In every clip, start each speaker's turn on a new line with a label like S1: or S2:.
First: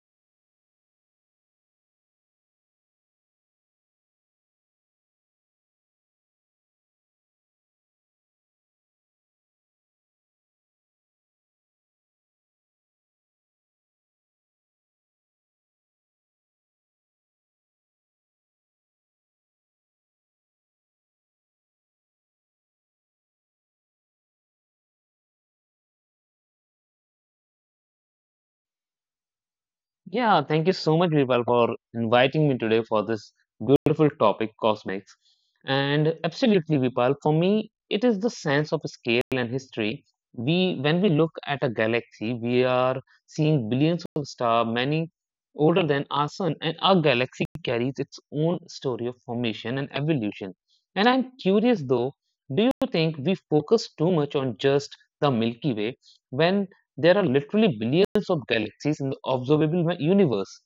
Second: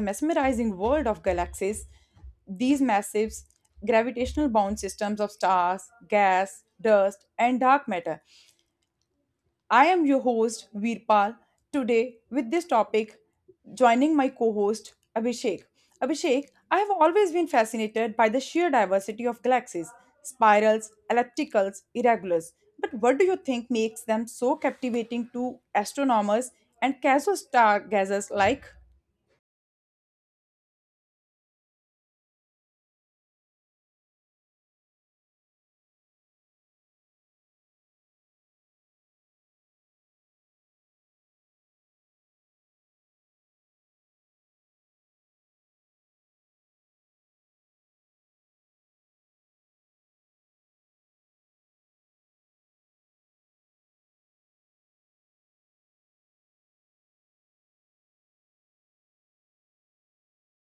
S1: mesmerizing world of galaxies, these massive gravitational bound systems of stars, gas, dust, and dark matter. I am your host, Veerpal. Today, with this topic, joining my co host, Abhishek. Abhishek, I have always been fascinated by the sheer diversity of galaxies spirals, ellipticals, irregulars. But what do you think makes them so captivating to astronomers and casual stargazers like?
S2: Yeah, thank you so much, Vipal, for inviting me today for this beautiful topic, cosmetics. And absolutely, Vipal, for me, it is the sense of scale and history. When we look at a galaxy, we are seeing billions of stars, many older than our sun, and our galaxy carries its own story of formation and evolution. And I'm curious though, do you think we focus too much on just the Milky Way? When? There are literally billions of galaxies in the observable universe.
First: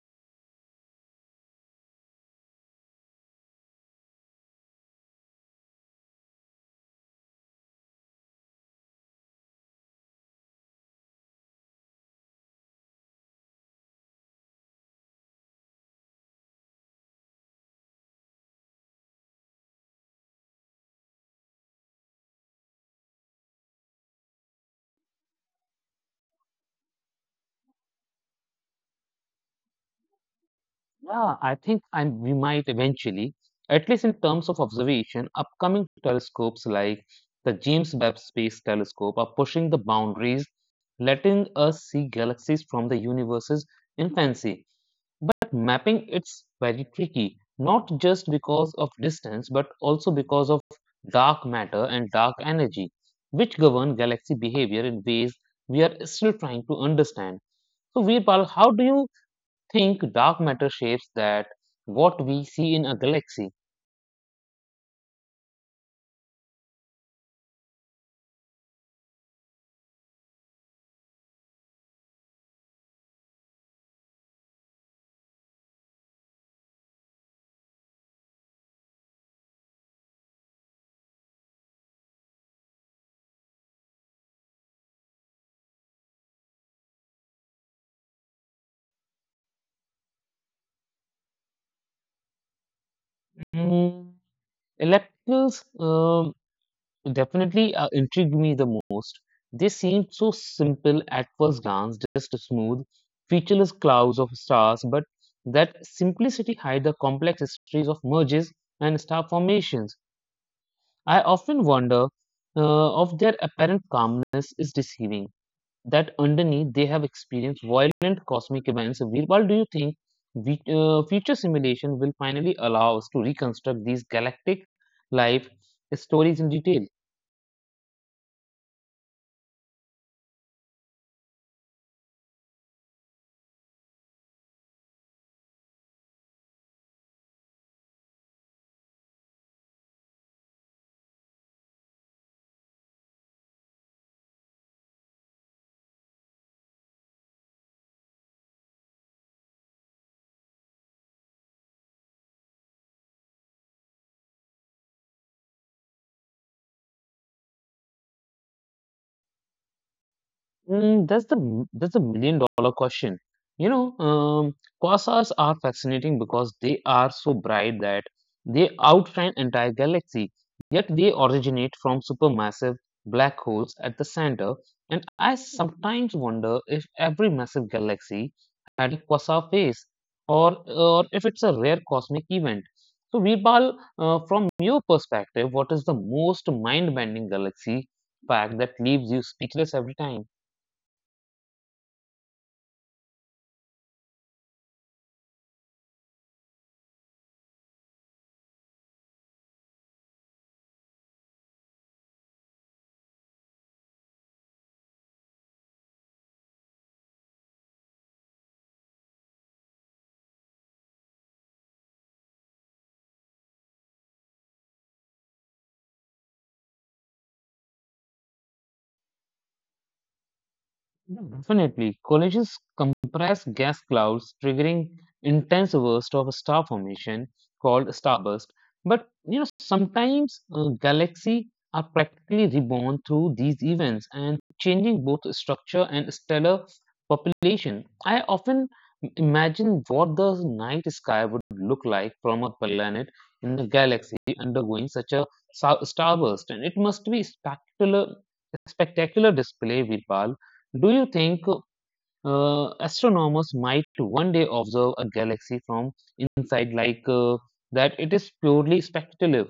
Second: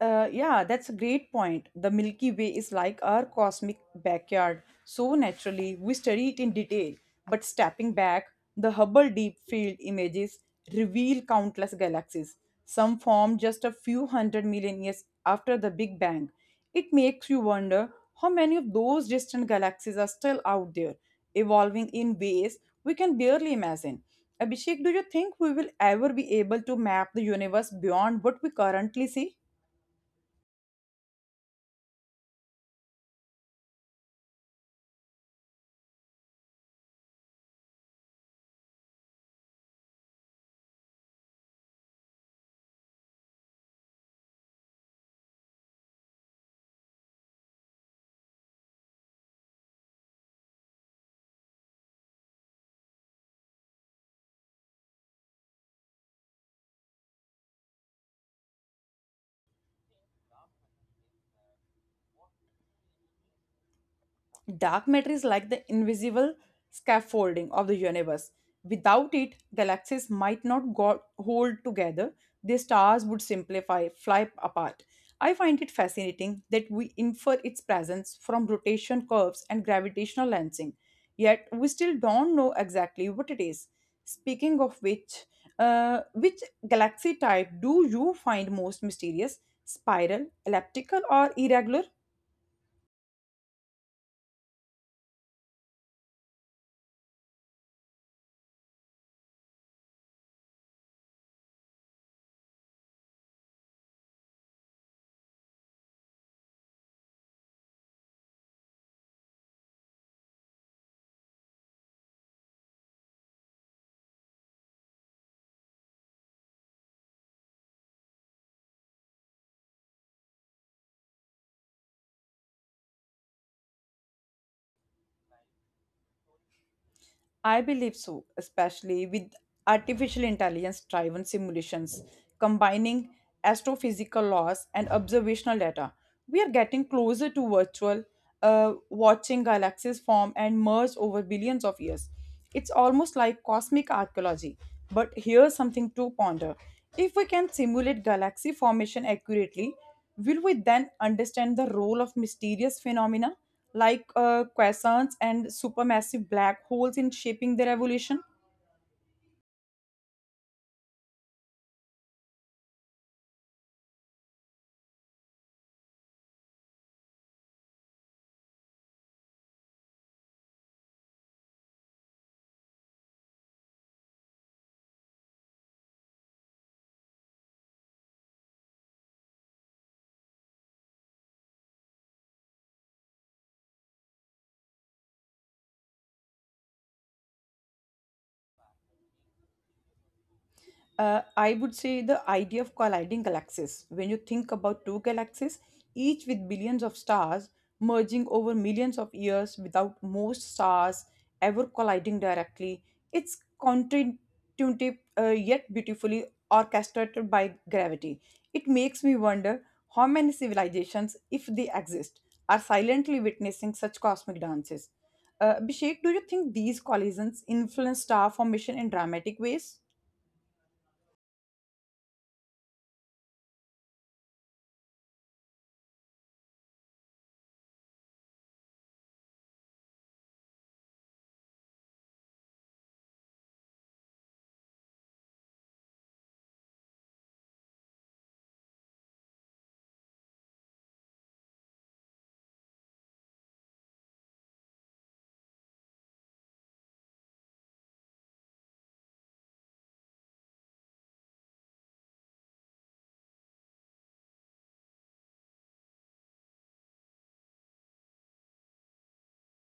S1: Yeah, that's a great point. The Milky Way is like our cosmic backyard. So naturally, we study it in detail. But stepping back, the Hubble Deep Field images reveal countless galaxies. Some formed just a few hundred million years after the Big Bang. It makes you wonder how many of those distant galaxies are still out there, evolving in ways we can barely imagine. Abhishek, do you think we will ever be able to map the universe beyond what we currently see?
S2: Yeah, I think we might eventually, at least in terms of observation, upcoming telescopes like the James Webb Space Telescope are pushing the boundaries, letting us see galaxies from the universe's infancy. But mapping it's very tricky, not just because of distance, but also because of dark matter and dark energy, which govern galaxy behavior in ways we are still trying to understand. So, Veerpal, how do you think dark matter shapes that what we see in a galaxy?
S1: Dark matter is like the invisible scaffolding of the universe. Without it, galaxies might not hold together, their stars would simplify, fly apart. I find it fascinating that we infer its presence from rotation curves and gravitational lensing, yet we still don't know exactly what it is. Speaking of which galaxy type do you find most mysterious? Spiral, elliptical, or irregular?
S2: Mm, Electrons definitely intrigued me the most. They seemed so simple at first glance, just smooth, featureless clouds of stars, but that simplicity hide the complex histories of merges and star formations. I often wonder if their apparent calmness is deceiving, that underneath they have experienced violent cosmic events. Virpal, do you think future simulation will finally allow us to reconstruct these galactic life stories in detail?
S1: I believe so, especially with artificial intelligence driven simulations combining astrophysical laws and observational data. We are getting closer to virtual watching galaxies form and merge over billions of years. It's almost like cosmic archaeology, but here's something to ponder. If we can simulate galaxy formation accurately, will we then understand the role of mysterious phenomena like quasars and supermassive black holes in shaping their evolution?
S2: Mm, that's the that's the million dollar question. You know, um, Quasars are fascinating because they are so bright that they outshine entire galaxy. Yet they originate from supermassive black holes at the center. And I sometimes wonder if every massive galaxy had a quasar phase, or if it's a rare cosmic event. So, Veerpal, from your perspective, what is the most mind-bending galaxy fact that leaves you speechless every time?
S1: I would say the idea of colliding galaxies. When you think about two galaxies, each with billions of stars, merging over millions of years without most stars ever colliding directly, it's counterintuitive yet beautifully orchestrated by gravity. It makes me wonder how many civilizations, if they exist, are silently witnessing such cosmic dances. Abhishek, do you think these collisions influence star formation in dramatic ways?
S2: Yeah, definitely, collisions compress gas clouds, triggering intense burst of a star formation called starburst. But sometimes galaxies are practically reborn through these events and changing both structure and stellar population. I often imagine what the night sky would look like from a planet in the galaxy undergoing such a starburst, and it must be spectacular, spectacular display, Virpal. Do you think astronomers might one day observe a galaxy from inside, like, that it is purely speculative?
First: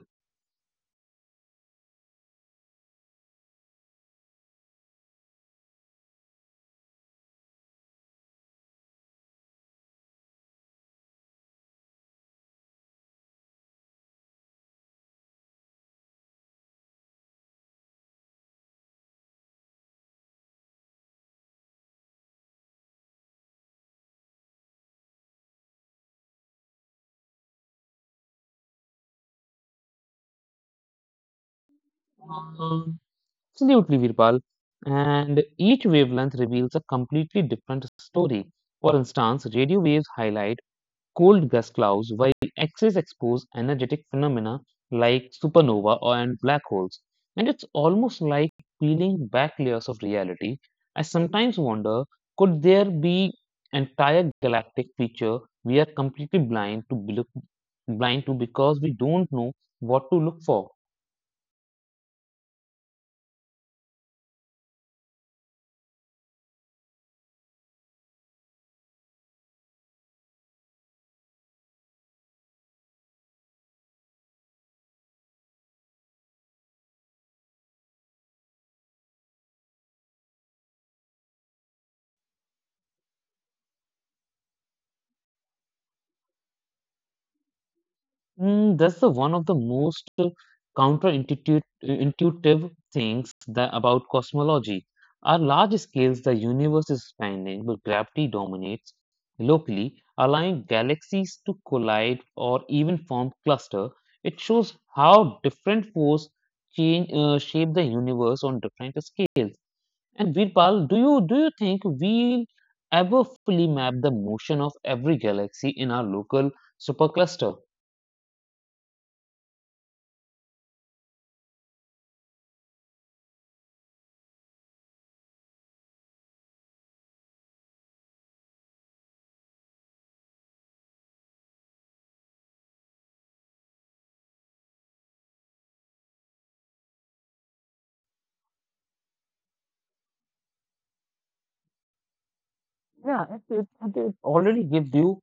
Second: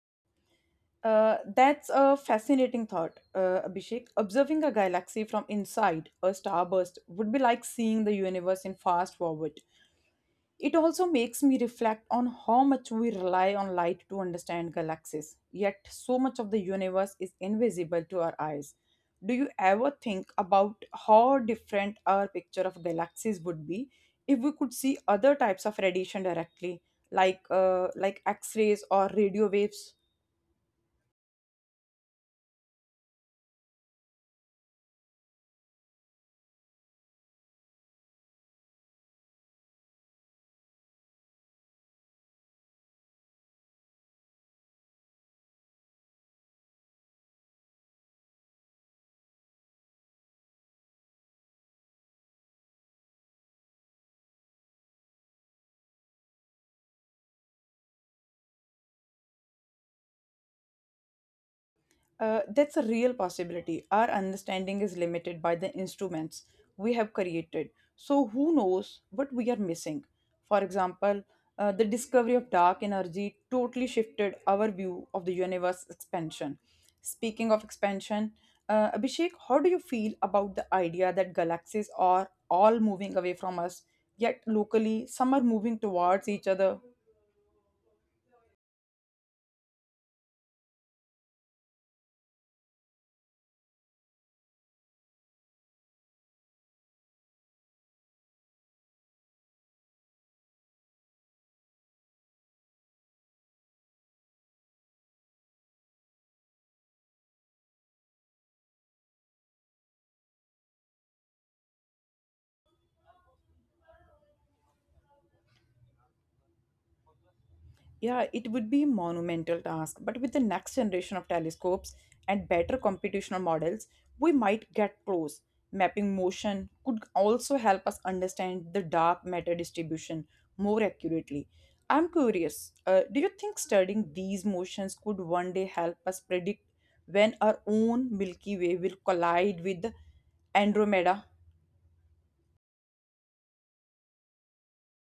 S1: That's a fascinating thought, Abhishek. Observing a galaxy from inside a starburst would be like seeing the universe in fast forward. It also makes me reflect on how much we rely on light to understand galaxies, yet, so much of the universe is invisible to our eyes. Do you ever think about how different our picture of galaxies would be if we could see other types of radiation directly, like X rays or radio waves?
S2: Um, Absolutely, Virpal. And each wavelength reveals a completely different story. For instance, radio waves highlight cold gas clouds, while X's expose energetic phenomena like supernova and black holes. And it's almost like peeling back layers of reality. I sometimes wonder, could there be entire galactic feature we are completely blind to, blind to because we don't know what to look for?
S1: That's a real possibility. Our understanding is limited by the instruments we have created. So, who knows what we are missing? For example, the discovery of dark energy totally shifted our view of the universe expansion. Speaking of expansion, Abhishek, how do you feel about the idea that galaxies are all moving away from us, yet locally some are moving towards each other?
S2: That's the one of the most counterintuitive intuitive things that about cosmology. At large scales, the universe is expanding, but gravity dominates locally, allowing galaxies to collide or even form cluster. It shows how different force change shape the universe on different scales. And Virpal, do you think we'll ever fully map the motion of every galaxy in our local supercluster?
S1: Yeah, it would be a monumental task, but with the next generation of telescopes and better computational models, we might get close. Mapping motion could also help us understand the dark matter distribution more accurately. I'm curious, do you think studying these motions could one day help us predict when our own Milky Way will collide with Andromeda?
S2: Yeah, it already gives you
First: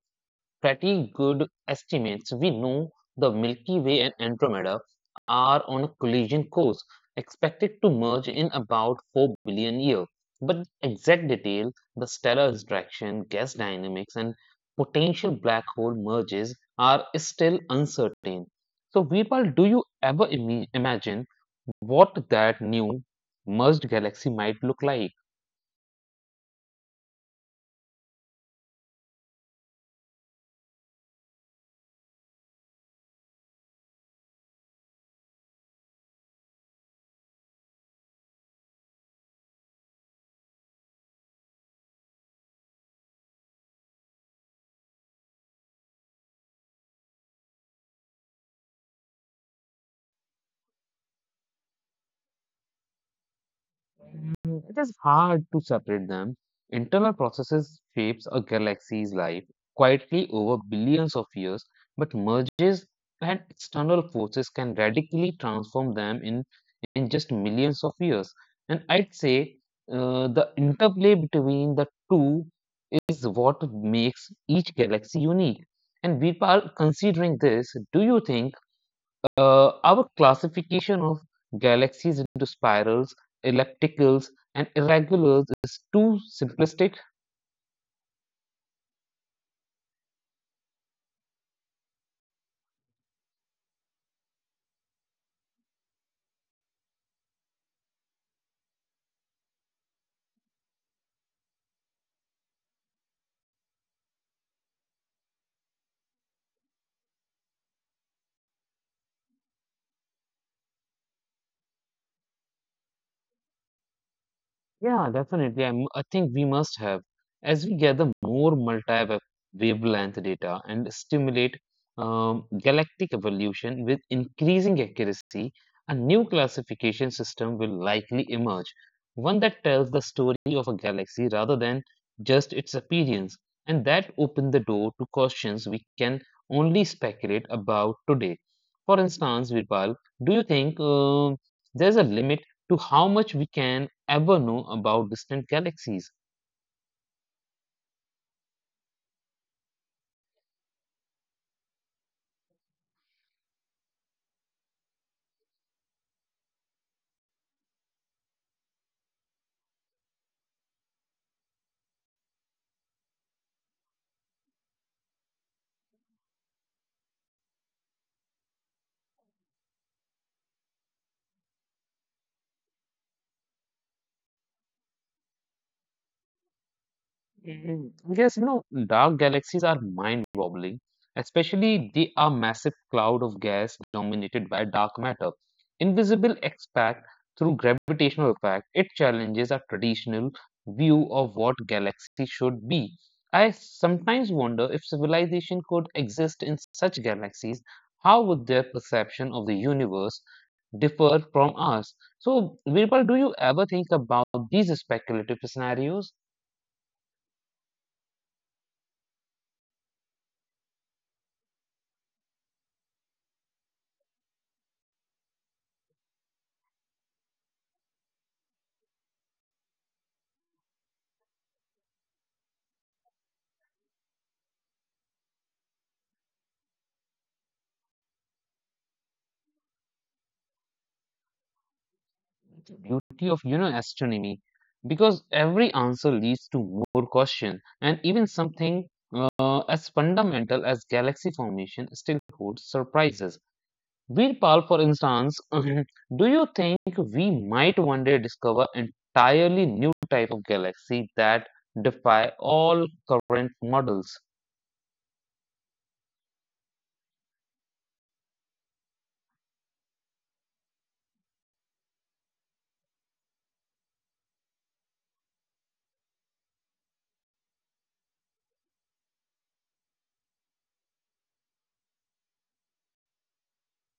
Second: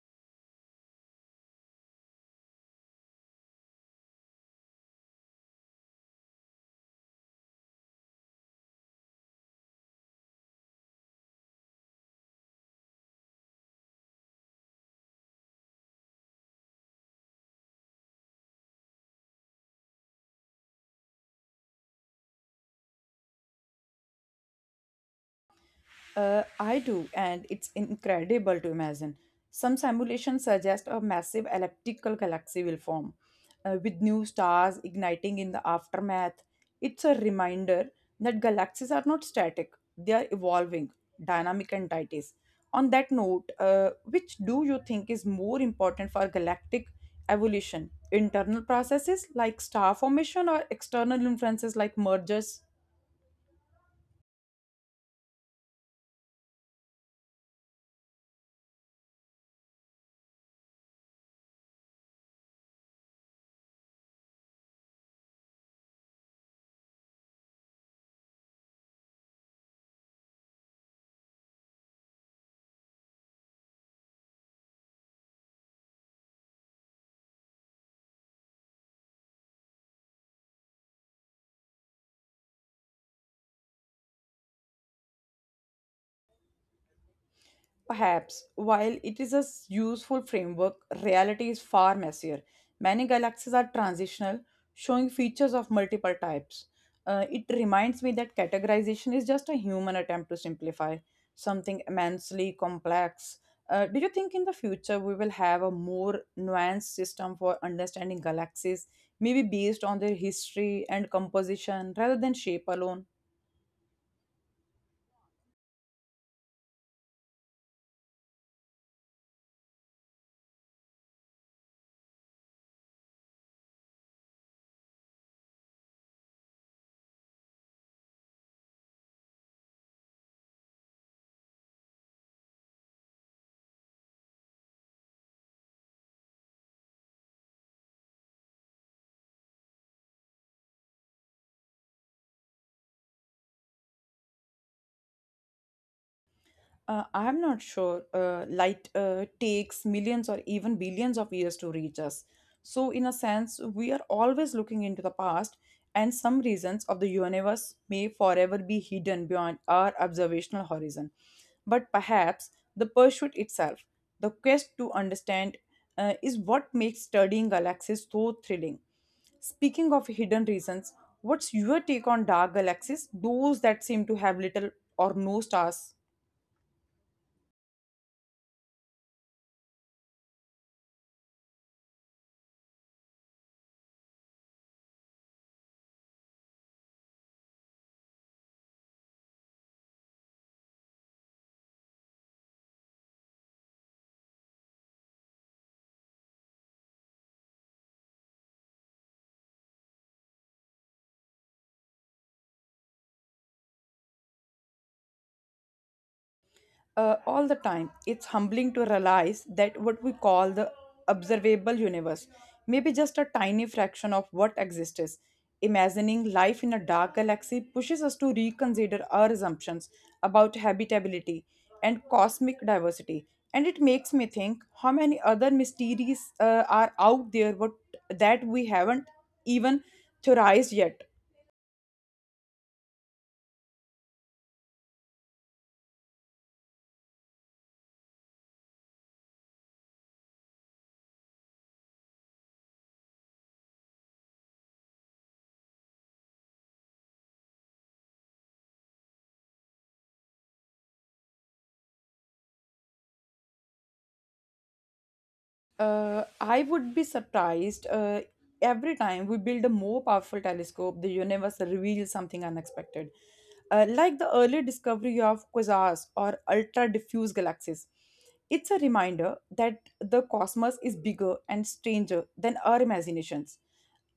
S2: pretty good estimates. We know the Milky Way and Andromeda are on a collision course, expected to merge in about 4 billion years. But the exact detail, the stellar interaction, gas dynamics, and potential black hole merges are still uncertain. So, Veerpal, do you ever imagine what that new merged galaxy might look like?
S1: I do, and it's incredible to imagine. Some simulations suggest a massive elliptical galaxy will form, with new stars igniting in the aftermath. It's a reminder that galaxies are not static, they are evolving, dynamic entities. On that note, which do you think is more important for galactic evolution? Internal processes like star formation or external influences like mergers?
S2: It is hard to separate them. Internal processes shapes a galaxy's life quietly over billions of years, but mergers and external forces can radically transform them in just millions of years. And I'd say the interplay between the two is what makes each galaxy unique. And Virpal, considering this, do you think our classification of galaxies into spirals, ellipticals, and irregulars is too simplistic.
S1: Perhaps, while it is a useful framework, reality is far messier. Many galaxies are transitional, showing features of multiple types. It reminds me that categorization is just a human attempt to simplify something immensely complex. Do you think in the future we will have a more nuanced system for understanding galaxies, maybe based on their history and composition rather than shape alone?
S2: Yeah, definitely. I think we must have, as we gather more multi-wavelength data and stimulate galactic evolution with increasing accuracy, a new classification system will likely emerge, one that tells the story of a galaxy rather than just its appearance, and that open the door to questions we can only speculate about today. For instance, Virpal, do you think there's a limit to how much we can ever know about distant galaxies?
S1: I'm not sure. Light takes millions or even billions of years to reach us. So, in a sense, we are always looking into the past, and some regions of the universe may forever be hidden beyond our observational horizon. But perhaps the pursuit itself, the quest to understand, is what makes studying galaxies so thrilling. Speaking of hidden reasons, what's your take on dark galaxies, those that seem to have little or no stars?
S2: Mhm. Yes, dark galaxies are mind-boggling, especially they are massive cloud of gas dominated by dark matter. Invisible expect through gravitational effect, it challenges our traditional view of what galaxy should be. I sometimes wonder if civilization could exist in such galaxies, how would their perception of the universe differ from ours? So, Virpal, do you ever think about these speculative scenarios?
S1: All the time. It's humbling to realize that what we call the observable universe may be just a tiny fraction of what exists. Imagining life in a dark galaxy pushes us to reconsider our assumptions about habitability and cosmic diversity. And it makes me think how many other mysteries are out there what, that we haven't even theorized yet.
S2: The beauty of astronomy, because every answer leads to more question, and even something as fundamental as galaxy formation still holds surprises. Virpal, for instance, do you think we might one day discover entirely new type of galaxy that defy all current models?
S1: I would be surprised. Every time we build a more powerful telescope, the universe reveals something unexpected. Like the early discovery of quasars or ultra diffuse galaxies. It's a reminder that the cosmos is bigger and stranger than our imaginations.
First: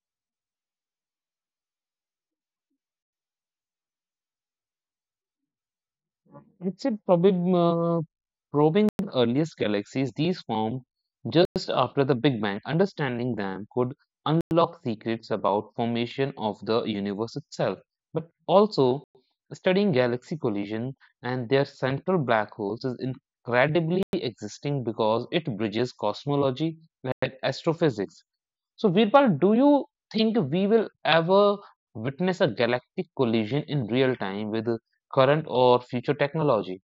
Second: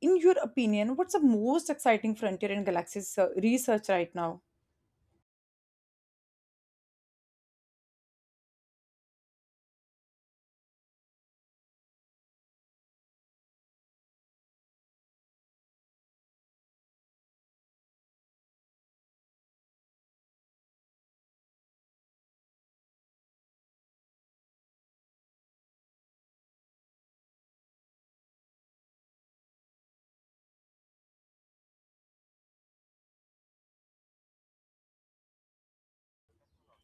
S1: In your opinion, what's the most exciting frontier in galaxy research right now?
S2: It's a probably, probing the earliest galaxies these formed just after the Big Bang. Understanding them could unlock secrets about formation of the universe itself, but also studying galaxy collision and their central black holes is incredibly existing because it bridges cosmology and astrophysics. So, Virpal, do you think we will ever witness a galactic collision in real time with current or future technology?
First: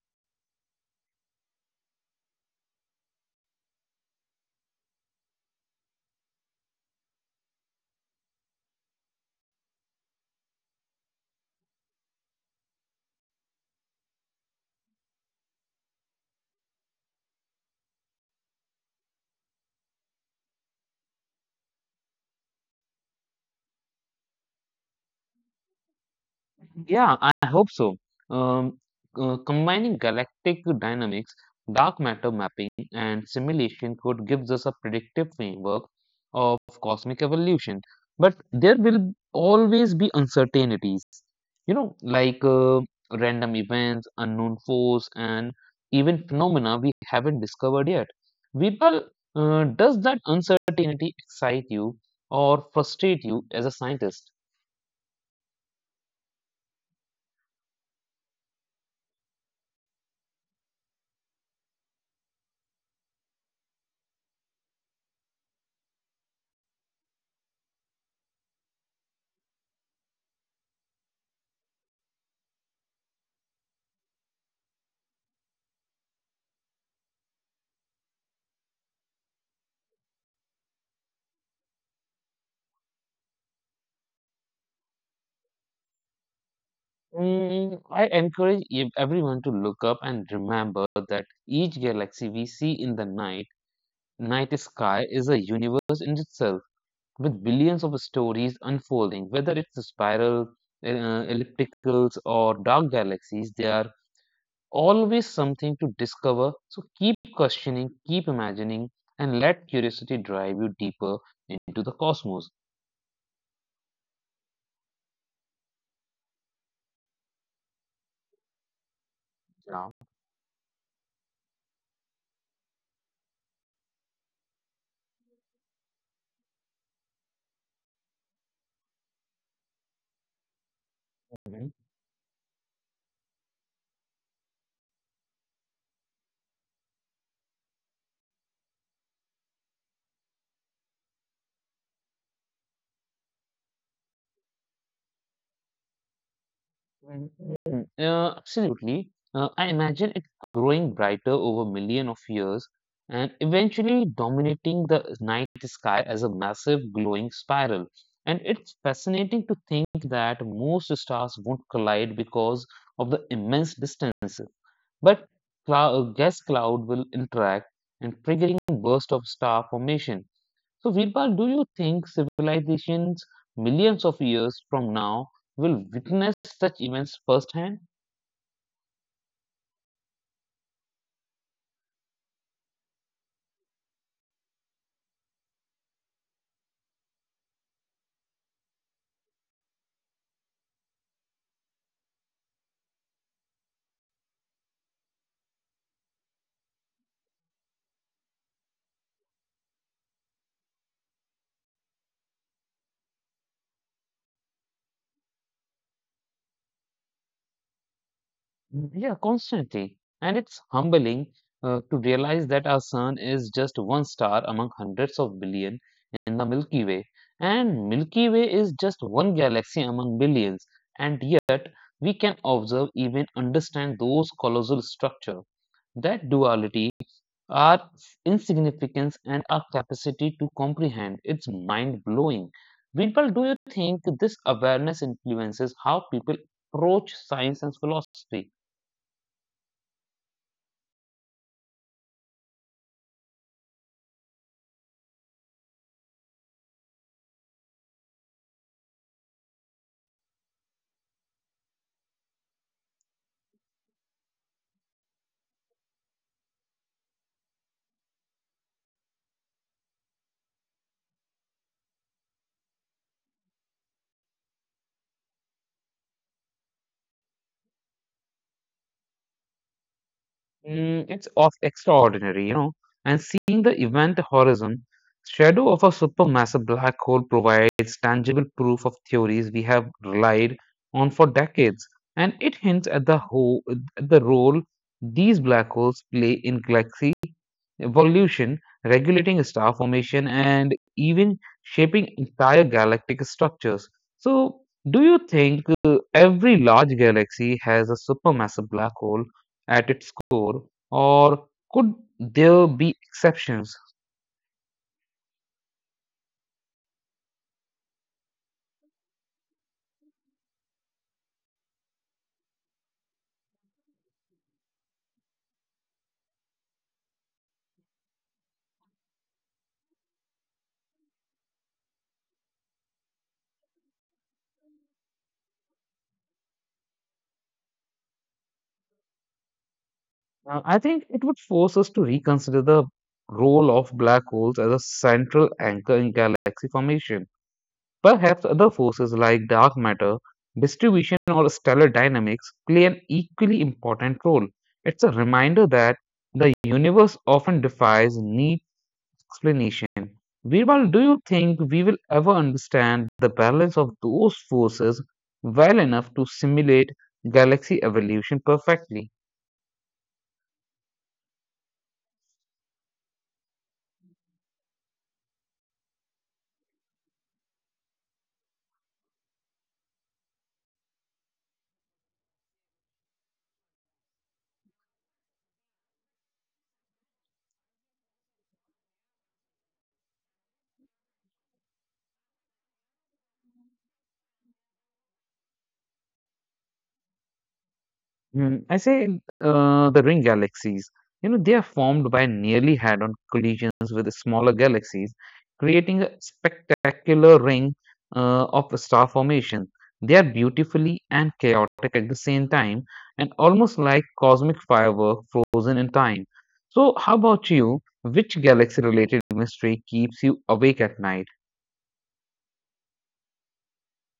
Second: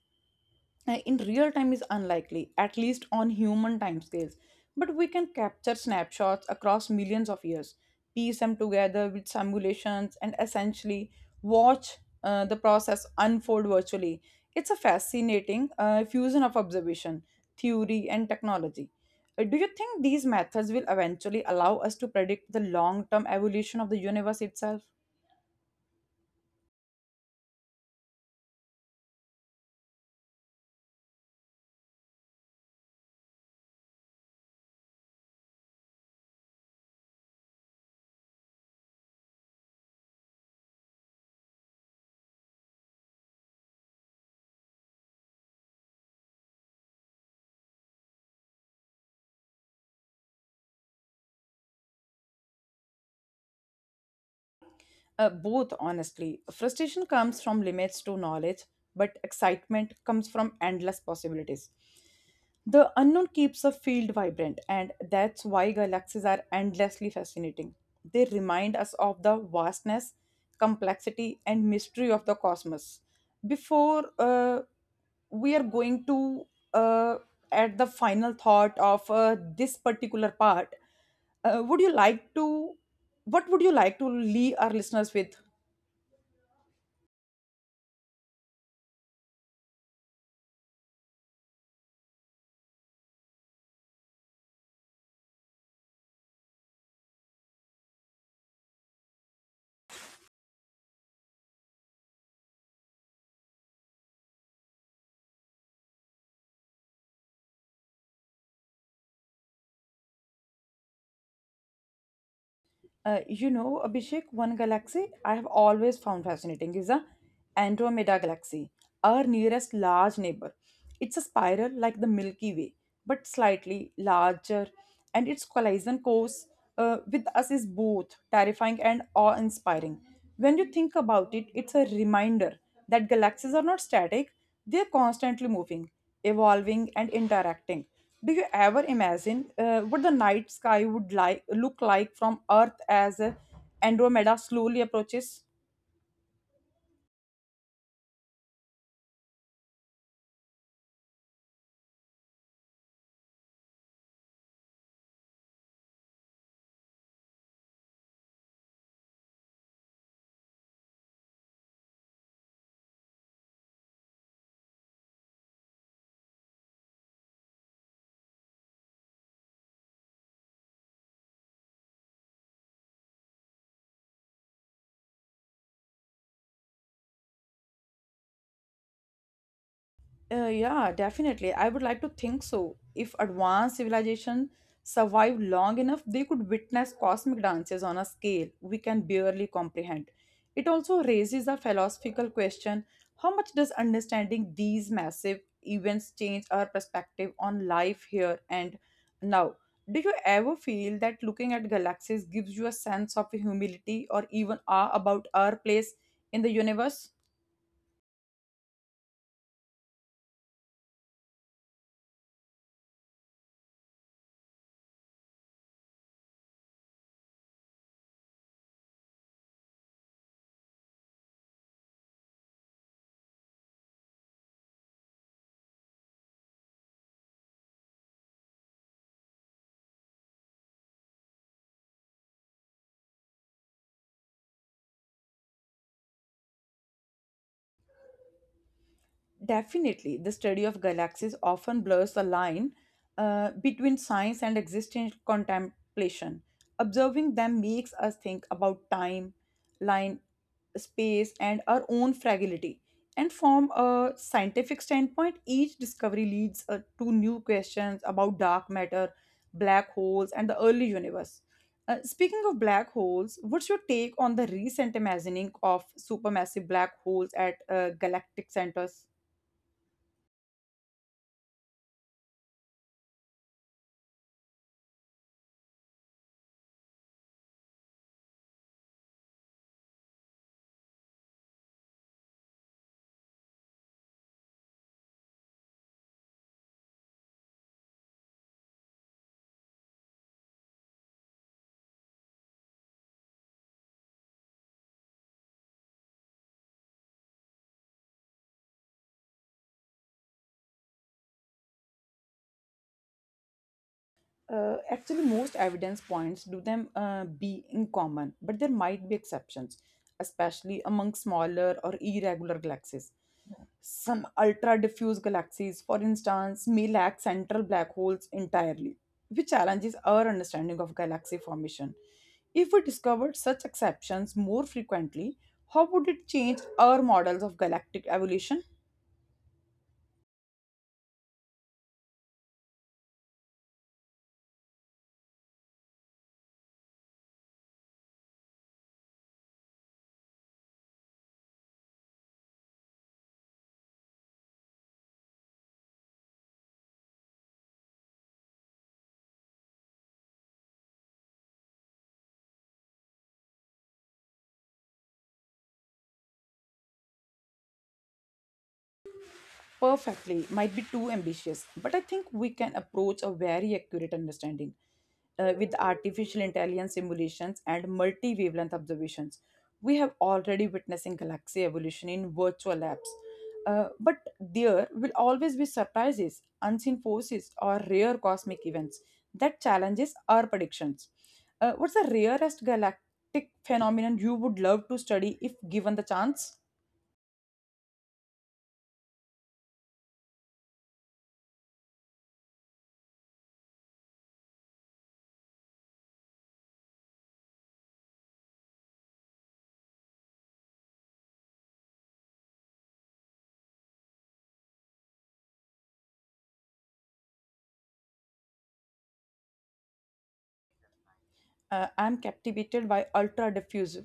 S1: In real time is unlikely, at least on human timescales. But we can capture snapshots across millions of years, piece them together with simulations, and essentially watch the process unfold virtually. It's a fascinating fusion of observation, theory, and technology. Do you think these methods will eventually allow us to predict the long term evolution of the universe itself?
S2: Yeah, I hope so. Um, Combining galactic dynamics, dark matter mapping, and simulation code gives us a predictive framework of cosmic evolution. But there will always be uncertainties, like, random events, unknown force, and even phenomena we haven't discovered yet. Vipal, does that uncertainty excite you or frustrate you as a scientist?
S1: Both, honestly. Frustration comes from limits to knowledge, but excitement comes from endless possibilities. The unknown keeps a field vibrant, and that's why galaxies are endlessly fascinating. They remind us of the vastness, complexity, and mystery of the cosmos. Before we are going to uh, add the final thought of this particular part, would you like to what would you like to leave our listeners with?
S2: I encourage everyone to look up and remember that each galaxy we see in the night sky is a universe in itself with billions of stories unfolding. Whether it's a spiral, ellipticals, or dark galaxies, they are always something to discover. So keep questioning, keep imagining, and let curiosity drive you deeper into the cosmos.
S1: You know, Abhishek, one galaxy I have always found fascinating is the Andromeda Galaxy, our nearest
S2: Yeah.
S1: large neighbor. It's a spiral like the Milky Way, but slightly larger, and its collision course with us is both terrifying and awe inspiring. When you think about it, it's a reminder that galaxies are not static, they're constantly moving, evolving, and interacting. Do you ever imagine what the night sky would look like from Earth as Andromeda slowly approaches?
S2: Mm. Absolutely, I imagine it growing brighter over million of years and eventually dominating the night sky as a massive glowing spiral. And it's fascinating to think that most stars won't collide because of the immense distances. But gas cloud will interact and triggering burst of star formation. So, Virpal, do you think civilizations millions of years from now will witness such events firsthand?
S1: Yeah, definitely. I would like to think so. If advanced civilization survived long enough, they could witness cosmic dances on a scale we can barely comprehend. It also raises a philosophical question, how much does understanding these massive events change our perspective on life here and now? Do you ever feel that looking at galaxies gives you a sense of humility or even awe about our place in the universe?
S2: Yeah, constantly. And it's humbling to realize that our sun is just one star among hundreds of billion in the Milky Way. And Milky Way is just one galaxy among billions. And yet, we can observe, even understand those colossal structure. That duality, our insignificance and our capacity to comprehend. It's mind blowing. Vinpal, do you think this awareness influences how people approach science and philosophy?
S1: Definitely, the study of galaxies often blurs the line between science and existential contemplation. Observing them makes us think about time, line, space, and our own fragility. And from a scientific standpoint, each discovery leads to new questions about dark matter, black holes, and the early universe. Speaking of black holes, what's your take on the recent imagining of supermassive black holes at galactic centers?
S2: It's of extraordinary. And seeing the event horizon, shadow of a supermassive black hole provides tangible proof of theories we have relied on for decades, and it hints at the role these black holes play in galaxies evolution, regulating star formation, and even shaping entire galactic structures. So, do you think every large galaxy has a supermassive black hole at its core, or could there be exceptions?
S1: Actually most evidence points do them be in common, but there might be exceptions, especially among smaller or irregular galaxies. Some ultra diffuse galaxies for instance may lack central black holes entirely, which challenges our understanding of galaxy formation. If we discovered such exceptions more frequently, how would it change our models of galactic evolution?
S2: I think it would force us to reconsider the role of black holes as a central anchor in galaxy formation. Perhaps other forces like dark matter, distribution, or stellar dynamics play an equally important role. It's a reminder that the universe often defies neat explanation. Virval, do you think we will ever understand the balance of those forces well enough to simulate galaxy evolution perfectly?
S1: Perfectly might be too ambitious, but I think we can approach a very accurate understanding with artificial intelligence simulations and multi wavelength observations. We have already witnessing galaxy evolution in virtual labs. But there will always be surprises, unseen forces, or rare cosmic events that challenges our predictions. What's the rarest galactic phenomenon you would love to study if given the chance?
S2: I say the ring galaxies. They are formed by nearly head-on collisions with smaller galaxies, creating a spectacular ring of star formation. They are beautifully and chaotic at the same time, and almost like cosmic firework frozen in time. So, how about you? Which galaxy-related mystery keeps you awake at night?
S1: I'm captivated by ultra diffuse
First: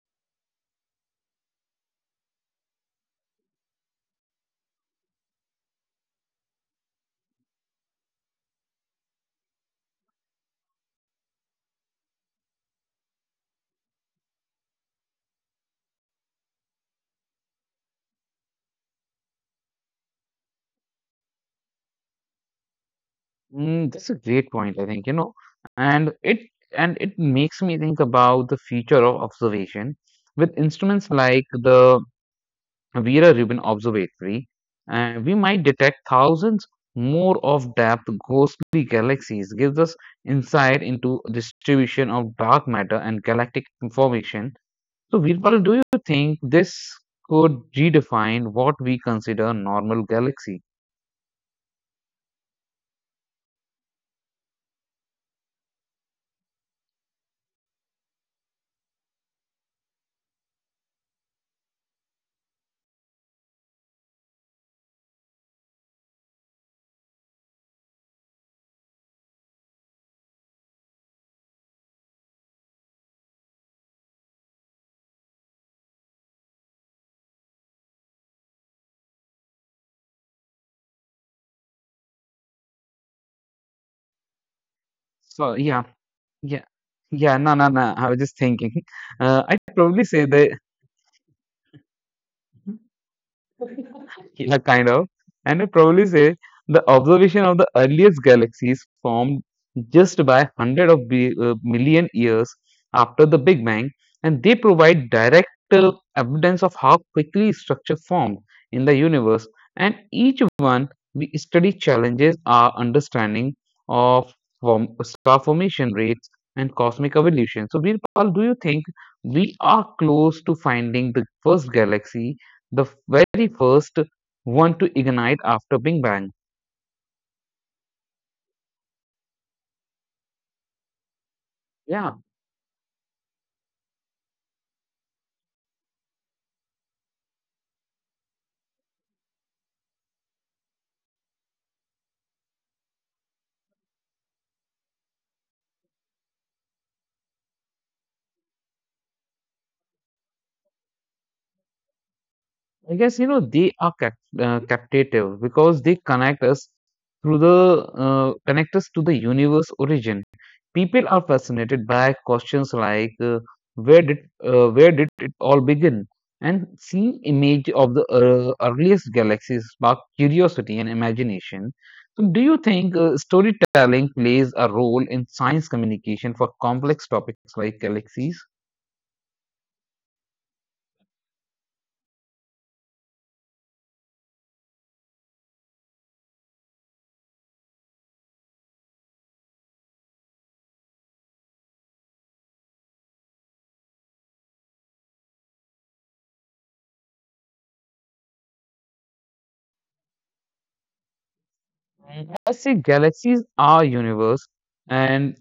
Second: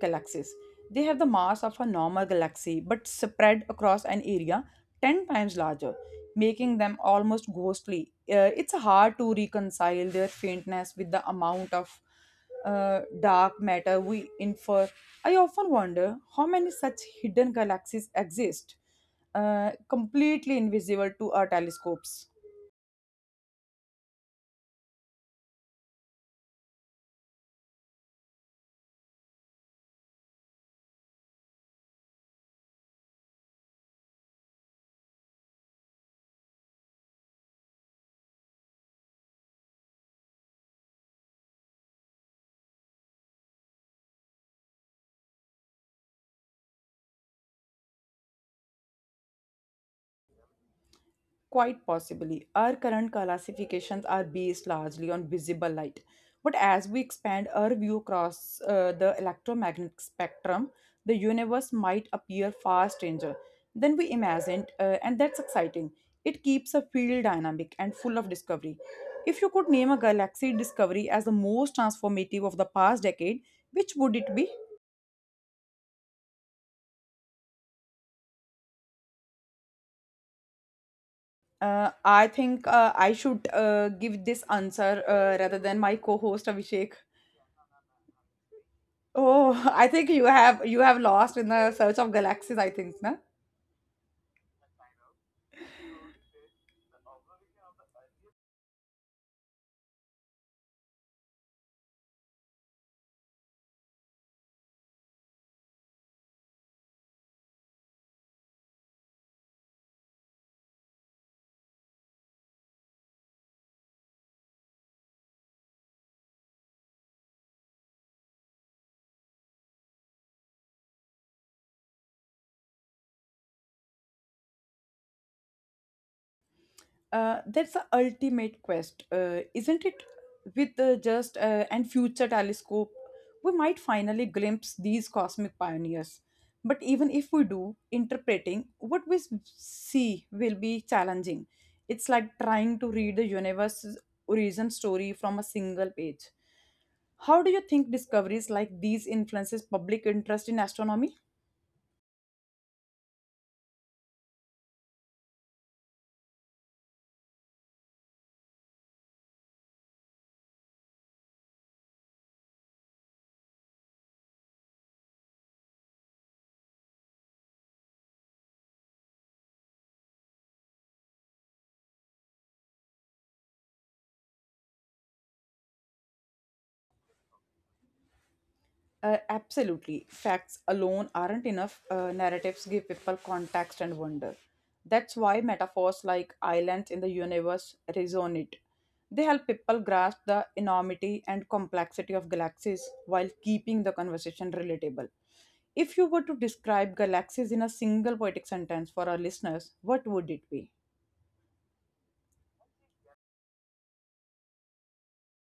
S1: galaxies. They have the mass of a normal galaxy but spread across an area 10 times larger, making them almost ghostly. It's hard to reconcile their faintness with the amount of dark matter we infer. I often wonder how many such hidden galaxies exist, completely invisible to our telescopes.
S2: That's a great point, I think, and it and it makes me think about the future of observation with instruments like the Vera Rubin Observatory. We might detect thousands more of depth ghostly galaxies, gives us insight into distribution of dark matter and galactic information. So, Veerpal, do you think this could redefine what we consider normal galaxy?
S1: Quite possibly. Our current classifications are based largely on visible light. But as we expand our view across the electromagnetic spectrum, the universe might appear far stranger than we imagined, and that's exciting. It keeps a field dynamic and full of discovery. If you could name a galaxy discovery as the most transformative of the past decade, which would it be? I should give this answer
S2: So,
S1: rather than
S2: yeah.
S1: my co host
S2: Yeah.
S1: Abhishek.
S2: Yeah, no, no, no. I was just thinking.
S1: Oh,
S2: I'd
S1: I
S2: probably
S1: think
S2: say
S1: you
S2: that.
S1: have you have lost in the search of galaxies. I think, na?
S2: Yeah, kind of. And I probably say the observation of the earliest galaxies formed just by 100 of million years after the Big Bang, and they provide direct evidence of how quickly structure formed in the universe. And each one we study challenges our understanding of form, star formation rates and cosmic evolution. So, Birpal, do you think we are close to finding the first galaxy? The very first want to ignite after Big Bang.
S1: That's the ultimate quest, isn't it? With the just and
S2: Yeah,
S1: future telescope, we might finally glimpse these cosmic pioneers. But even if we do, interpreting see will be challenging. It's like trying to read the universe's origin story from a single page. How do you think discoveries like these influences public interest in astronomy?
S2: I guess you know they are captive because they connect us through the connect us to the universe origin. People are fascinated by questions like where did where did it all begin, and seeing image of the earliest galaxies spark curiosity and imagination. So, do you think storytelling plays a role in science communication for complex topics like galaxies?
S1: Absolutely. Facts alone aren't enough. Narratives give people context and wonder. That's why metaphors like islands in the universe resonate. They help people grasp the enormity and complexity of galaxies while keeping the conversation relatable. If you were to describe galaxies in a single poetic sentence for our listeners, what would it be?
S2: Mm, I say galaxies are universe and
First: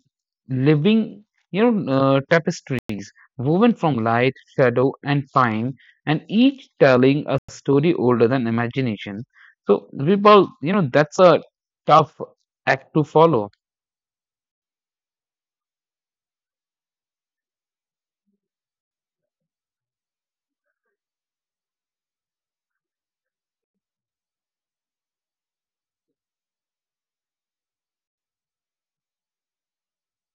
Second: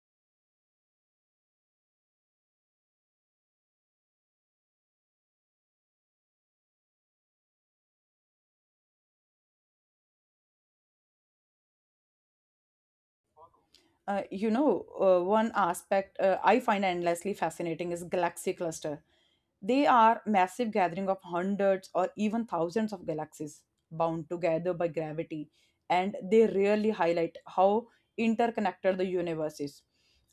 S2: living, you know, tapestries woven from light, shadow, and time, and each telling a story older than imagination. So, Virpal, you know, that's a tough act to follow.
S1: One aspect I find endlessly fascinating is galaxy cluster. They are massive gathering of hundreds or even thousands of galaxies bound together by gravity, and they really highlight how interconnected the universe is.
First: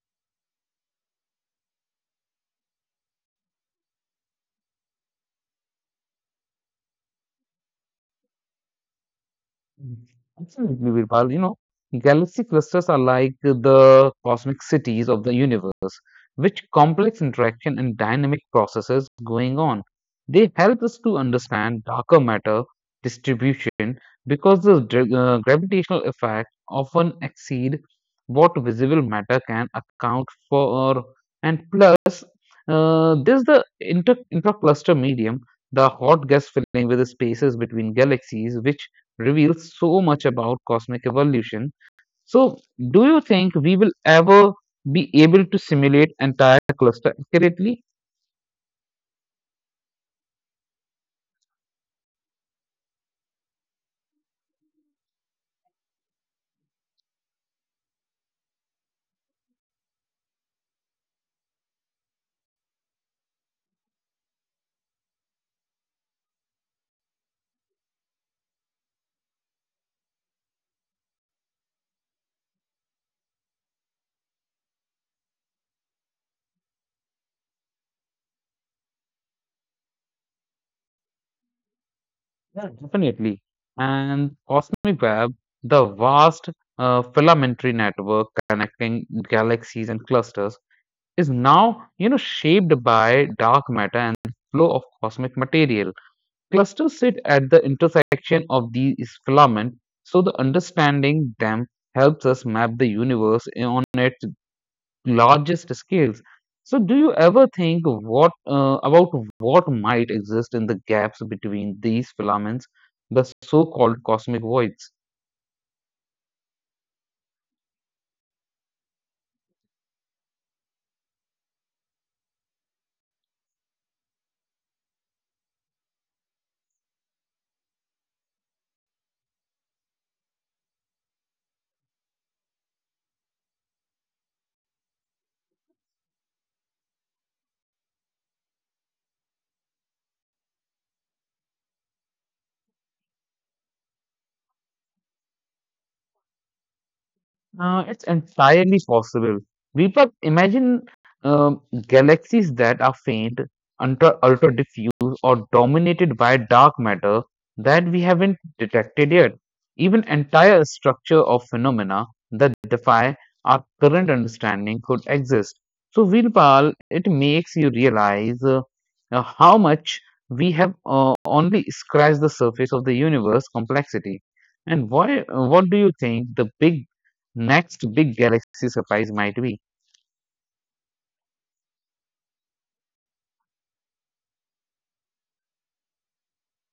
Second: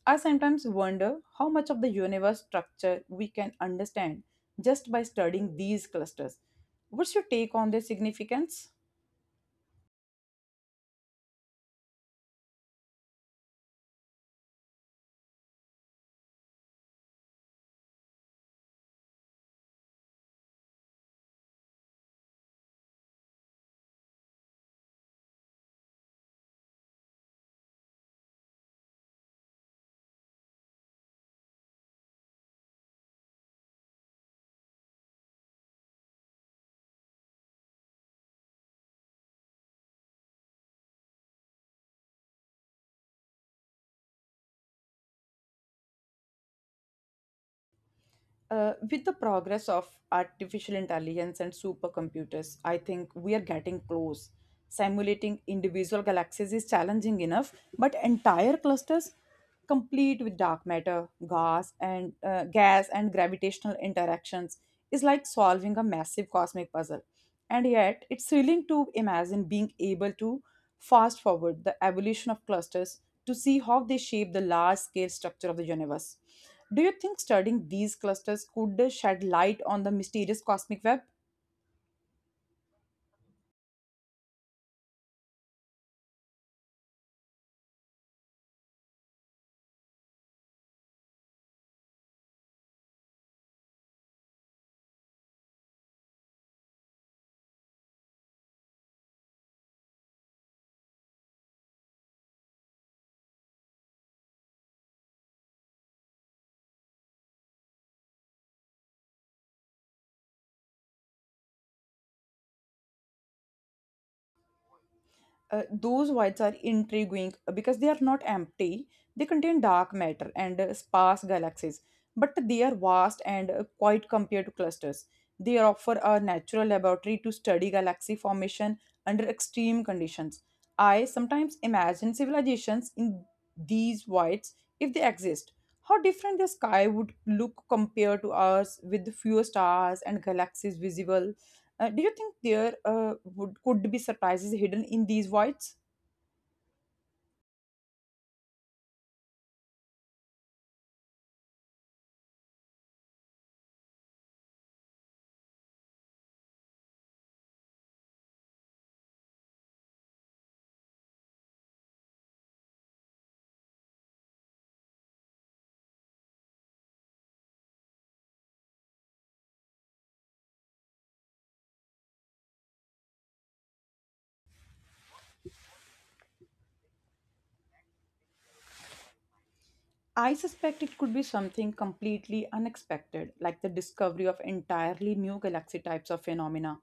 S1: I sometimes wonder how much of the universe structure we can understand just by studying these clusters. What's your take on their significance?
S2: Mm. Absolutely, Virpal. You know, galaxy clusters are like the cosmic cities of the universe, which complex interaction and dynamic processes going on. They help us to understand darker matter distribution because the gravitational effect often exceed what visible matter can account for, and plus there's the intercluster medium, the hot gas filling with the spaces between galaxies which reveals so much about cosmic evolution. So, do you think we will ever be able to simulate entire cluster accurately?
S1: With the progress of artificial intelligence and supercomputers, I think we are getting close. Simulating individual galaxies is challenging enough, but entire clusters complete with dark matter, gas, and gravitational interactions is like solving a massive cosmic puzzle. And yet, it's thrilling to imagine being able to fast forward the evolution of clusters to see how they shape the large scale structure of the universe. Do you think studying these clusters could shed light on the mysterious cosmic web?
S2: Yeah, definitely. And cosmic web, the vast filamentary network connecting galaxies and clusters, is now you know shaped by dark matter and flow of cosmic material. Clusters sit at the intersection of these filaments, so the understanding them helps us map the universe on its largest scales. So, do you ever think what about what might exist in the gaps between these filaments, the so-called cosmic voids?
S1: Those whites are intriguing because they are not empty. They contain dark matter and sparse galaxies, but they are vast and quite compared to clusters. They offer a natural laboratory to study galaxy formation under extreme conditions. I sometimes imagine civilizations in these whites, if they exist, how different the sky would look compared to ours with fewer stars and galaxies visible. Do you think there would could be surprises hidden in these voids?
S2: It's entirely possible. Deepak, imagine um, galaxies that are faint, ultra diffuse, or dominated by dark matter that we haven't detected yet. Even entire structure of phenomena that defy our current understanding could exist. So, Virpal, it makes you realize how much we have only scratched the surface of the universe complexity. And why, what do you think the big next big galaxy surprise might be.
S1: I suspect it could be something completely unexpected, like the discovery of entirely new galaxy types of phenomena.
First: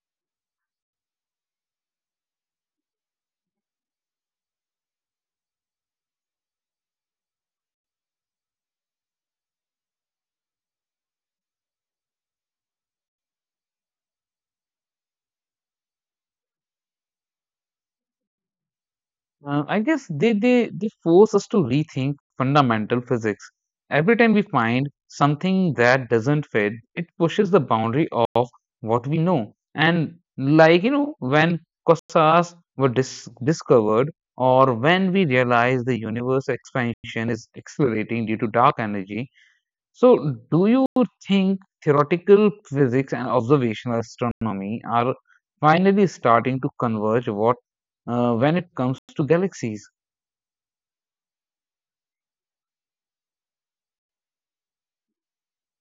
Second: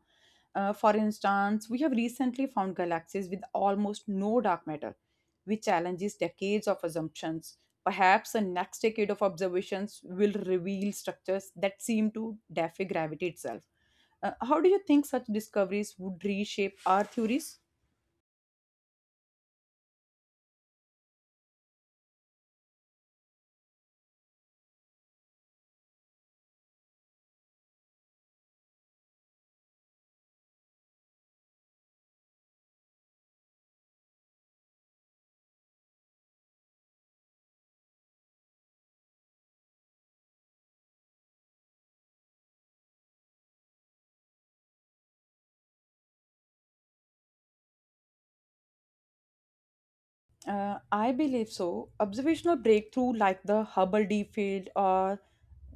S1: For instance, we have recently found galaxies with almost no dark matter, which challenges decades of assumptions. Perhaps the next decade of observations will reveal structures that seem to defy gravity itself. How do you think such discoveries would reshape our theories?
S2: I guess they force us to rethink fundamental physics. Every time we find something that doesn't fit, it pushes the boundary of what we know. And like, you know, when quasars were discovered, or when we realize the universe expansion is accelerating due to dark energy. So, do you think theoretical physics and observational astronomy are finally starting to converge what when it comes to galaxies?
S1: I believe so. Observational breakthrough like the Hubble Deep Field or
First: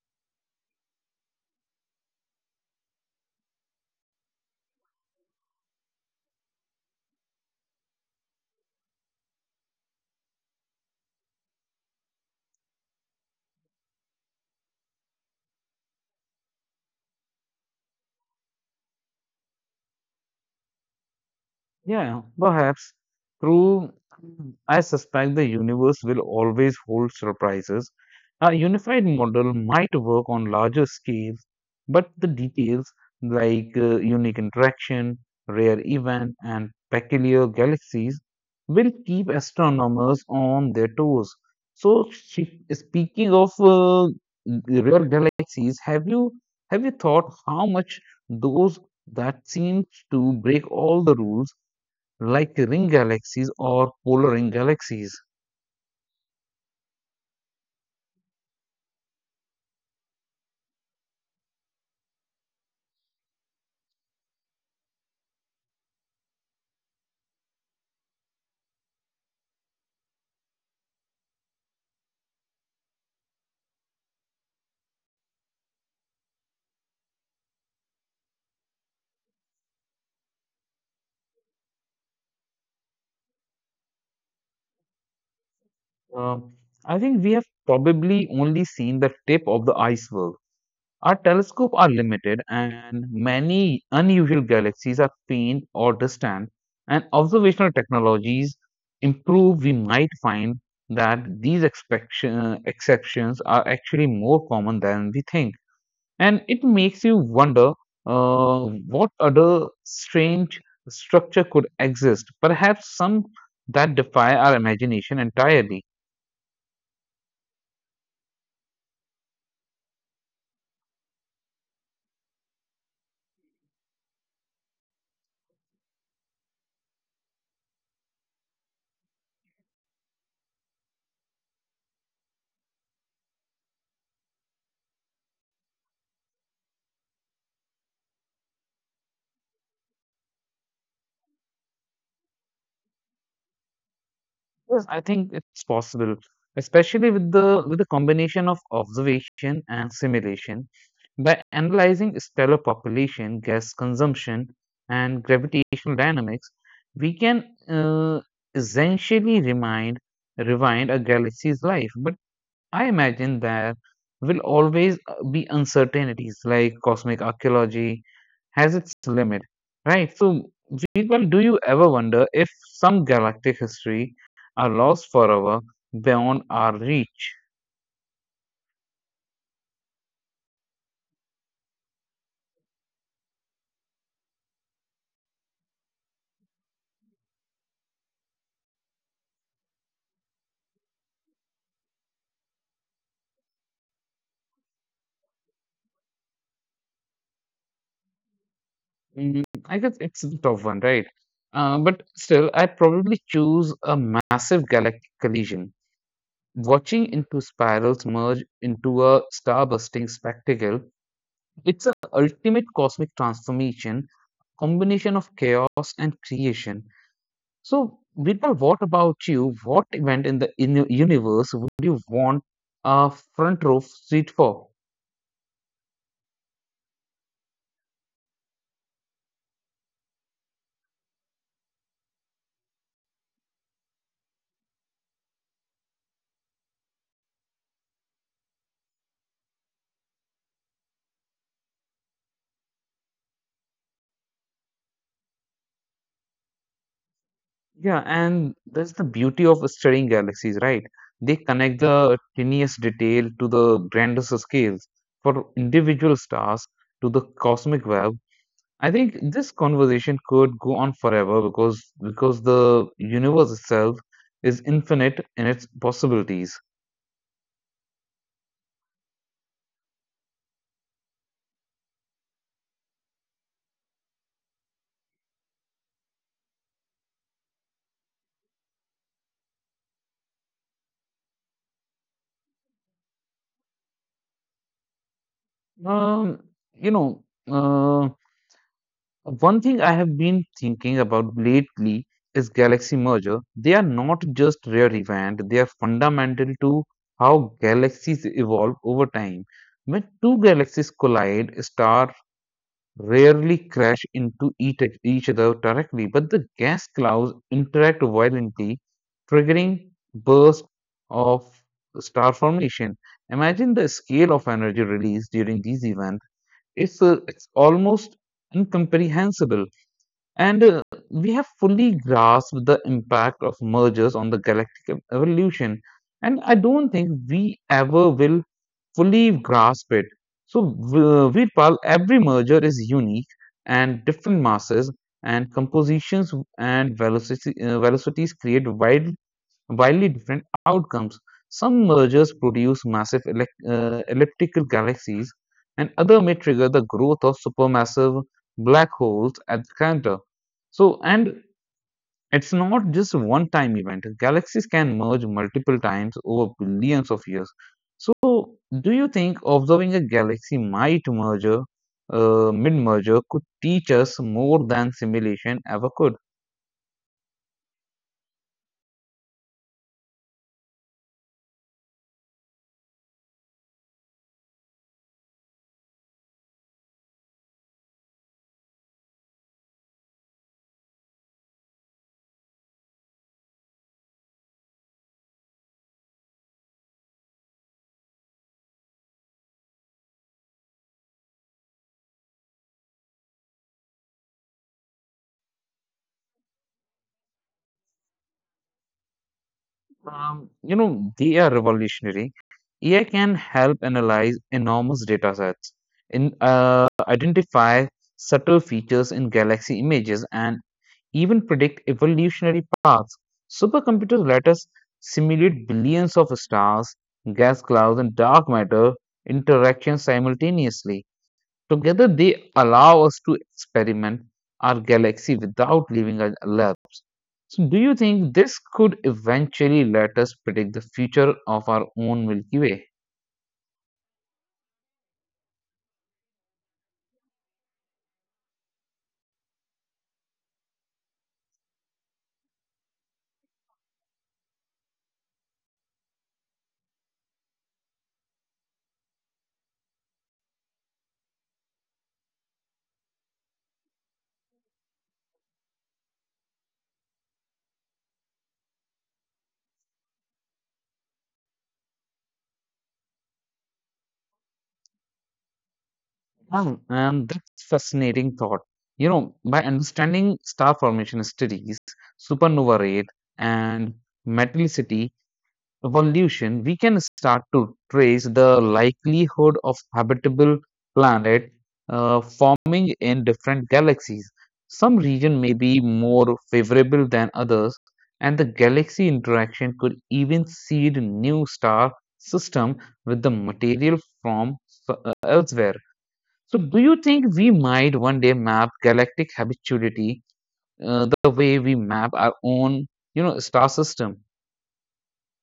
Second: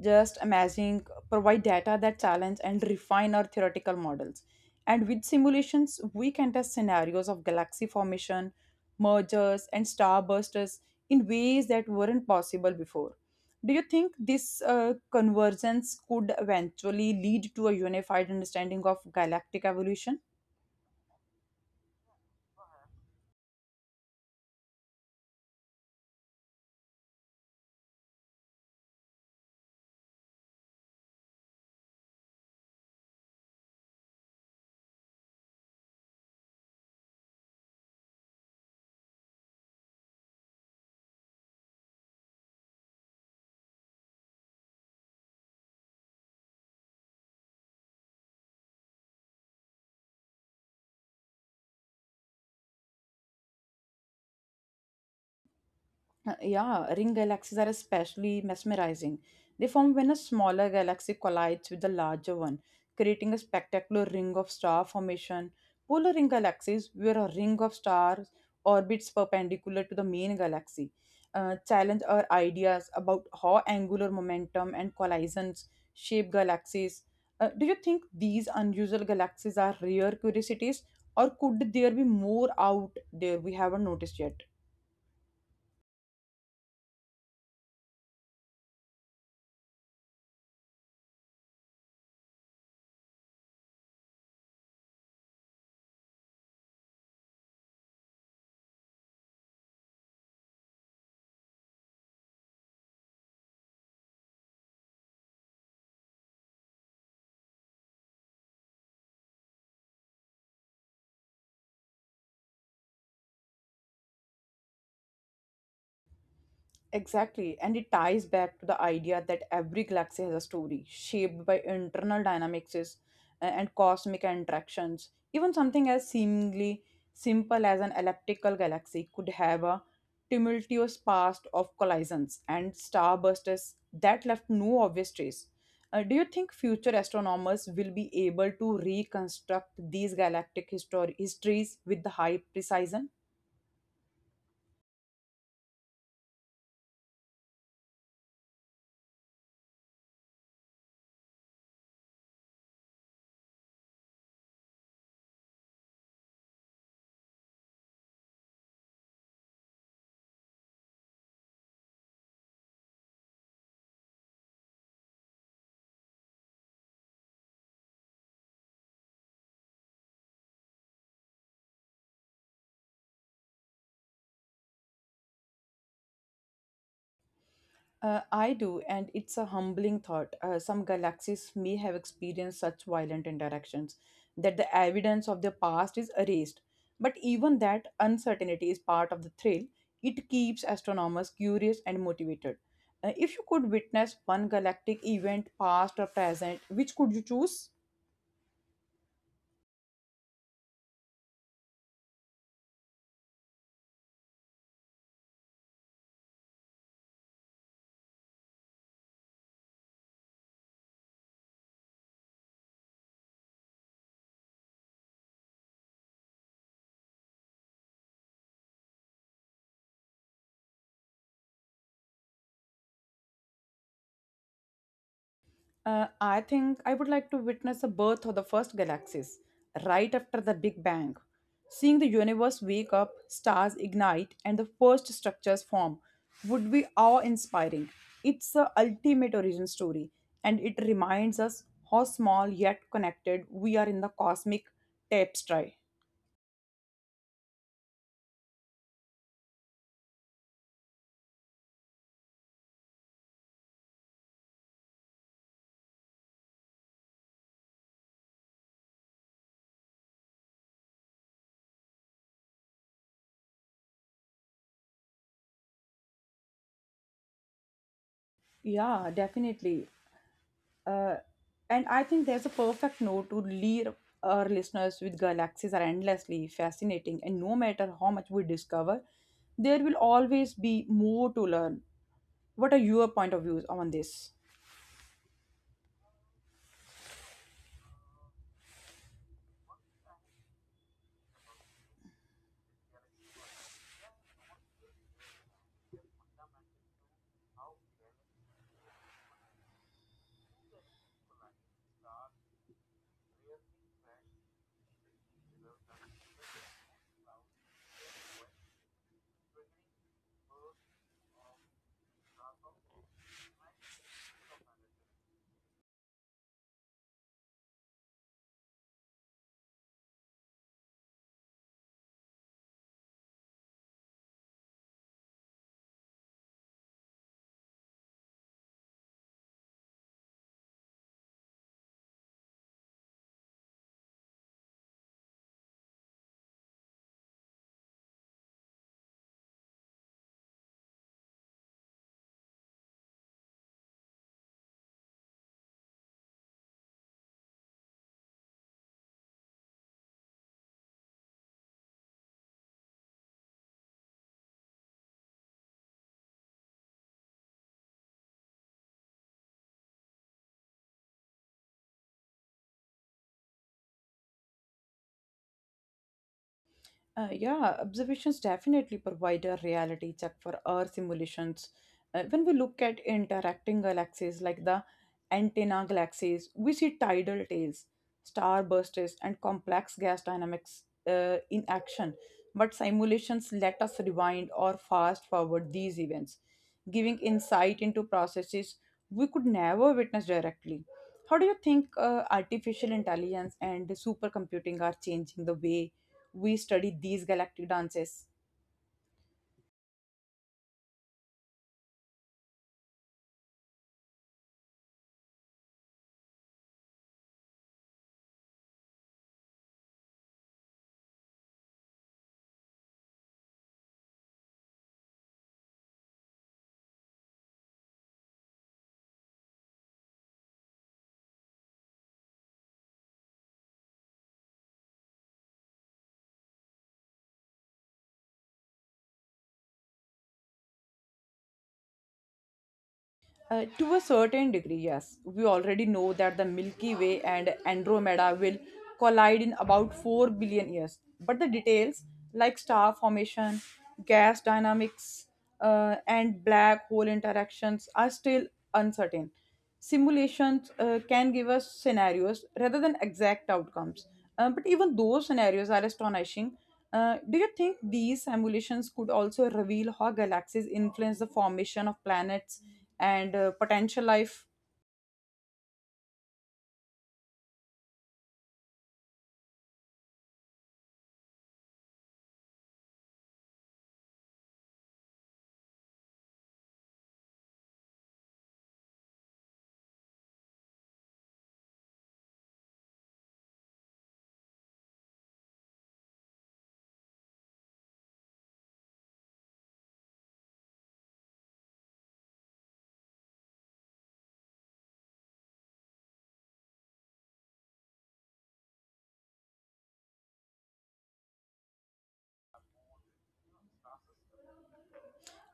S1: just imaging provide data that challenge and refine our theoretical models. And with simulations, we can test scenarios of galaxy formation, mergers, and starbursters in ways that weren't possible before. Do you think this convergence could eventually lead to a unified understanding of galactic evolution?
S2: Yeah, perhaps. True. I suspect the universe will always hold surprises. A unified model might work on larger scales, but the details like unique interaction, rare event, and peculiar galaxies will keep astronomers on their toes. So, speaking of rare galaxies, have you thought how much those that seem to break all the rules? Like ring galaxies or polar ring galaxies.
S1: Yeah, ring galaxies are especially mesmerizing. They form when a smaller galaxy collides with the larger one, creating a spectacular ring of star formation. Polar ring galaxies, where a ring of stars orbits perpendicular to the main galaxy, challenge our ideas about how angular momentum and collisions shape galaxies. Do you think these unusual galaxies are rare curiosities, or could there be more out there we haven't noticed yet?
S2: Um, I think we have probably only seen the tip of the iceberg. Our telescopes are limited, and many unusual galaxies are faint or distant, and observational technologies improve, we might find that these exceptions are actually more common than we think. And it makes you wonder what other strange structure could exist, perhaps some that defy our imagination entirely.
S1: Exactly, and it ties back to the idea that every galaxy has a story shaped by and cosmic interactions. Even something as seemingly simple as an elliptical galaxy could have a tumultuous past of collisions and starbursts that left no obvious trace. Do you think future astronomers will be able to reconstruct these histories with the high precision?
S2: Yes, I think it's possible, especially with the combination of observation and simulation. By analyzing stellar population, gas consumption, and gravitational dynamics, we can uh, essentially remind rewind a galaxy's life, but I imagine there will always be uncertainties like cosmic archaeology has its limit, right? So, Veerpal, do you ever wonder if some galactic history are lost forever beyond our reach?
S1: I do, and it's a humbling thought. Some galaxies may have experienced such violent interactions that the evidence of their past is erased. But even that uncertainty is part of the thrill. It keeps astronomers curious and motivated. If you could witness one galactic event, past or present, which could you choose?
S2: Mm, I guess it's the top one, right? But still, I probably choose a massive galactic collision. Watching into spirals merge into a star busting spectacle. It's an ultimate cosmic transformation, combination of chaos and creation. So, Vidal, what about you? What event in the in universe would you want a front row seat for?
S1: I think I would like to witness the birth of the first galaxies right after the Big Bang. Seeing the universe wake up, stars ignite, and the first structures form would be awe inspiring. It's the ultimate origin story, and it reminds us how small yet connected we are in the cosmic tapestry.
S2: Yeah, and that's the beauty of studying galaxies, right? They connect the tiniest detail to the grandest scales. For individual stars to the cosmic web, I think this conversation could go on forever because the universe itself is infinite in its possibilities.
S1: Yeah, definitely. uh, and I think there's a perfect note to leave our listeners with galaxies are endlessly fascinating, and no matter how much we discover, there will always be more to learn. What are your point of views on this?
S2: Um, you know, uh, one thing I have been thinking about lately is galaxy merger. They are not just rare event; they are fundamental to how galaxies evolve over time. When two galaxies collide, star rarely crash into each other directly, but the gas clouds interact violently, triggering bursts of star formation. Imagine the scale of energy released during these events. It's almost incomprehensible. And we have fully grasped the impact of mergers on the galactic evolution. And I don't think we ever will fully grasp it. So, with every merger is unique and different masses and compositions and velocities create wildly different outcomes. Some mergers produce massive elec elliptical galaxies, and other may trigger the growth of supermassive black holes at the center. So, and it's not just one time event. Galaxies can merge multiple times over billions of years. So, do you think observing a galaxy mid merger, could teach us more than simulation ever could?
S1: Yeah, observations definitely provide a reality check for our simulations. When we look at interacting galaxies like the antenna galaxies, we see tidal tails, star bursts, and complex gas dynamics in action. But simulations let us rewind or fast forward these events giving insight into processes we could never witness directly. How do you think artificial intelligence and supercomputing are changing the way we study these galactic dances?
S2: You know, they are revolutionary. AI can help analyze enormous data sets, identify subtle features in galaxy images, and even predict evolutionary paths. Supercomputers let us simulate billions of stars, gas clouds, and dark matter interactions simultaneously. Together, they allow us to experiment our galaxy without leaving a lab. So, do you think this could eventually let us predict the future of our own Milky Way?
S1: To a certain degree, yes. We already know that the Milky Way and Andromeda will collide in about 4 billion years. But the details, like star formation, gas dynamics, and black hole interactions, are still uncertain. Simulations can give us scenarios rather than exact outcomes. But even those scenarios are astonishing. Do you think these simulations could also reveal how galaxies influence the formation of planets and potential life?
S2: Wow, and that's fascinating thought. You know, by understanding star formation studies, supernova rate, and metallicity, evolution, we can start to trace the likelihood of habitable planet forming in different galaxies. Some region may be more favorable than others, and the galaxy interaction could even seed new star system with the material from elsewhere. So, do you think we might one day map galactic habitability the way we map our own, you know, star system?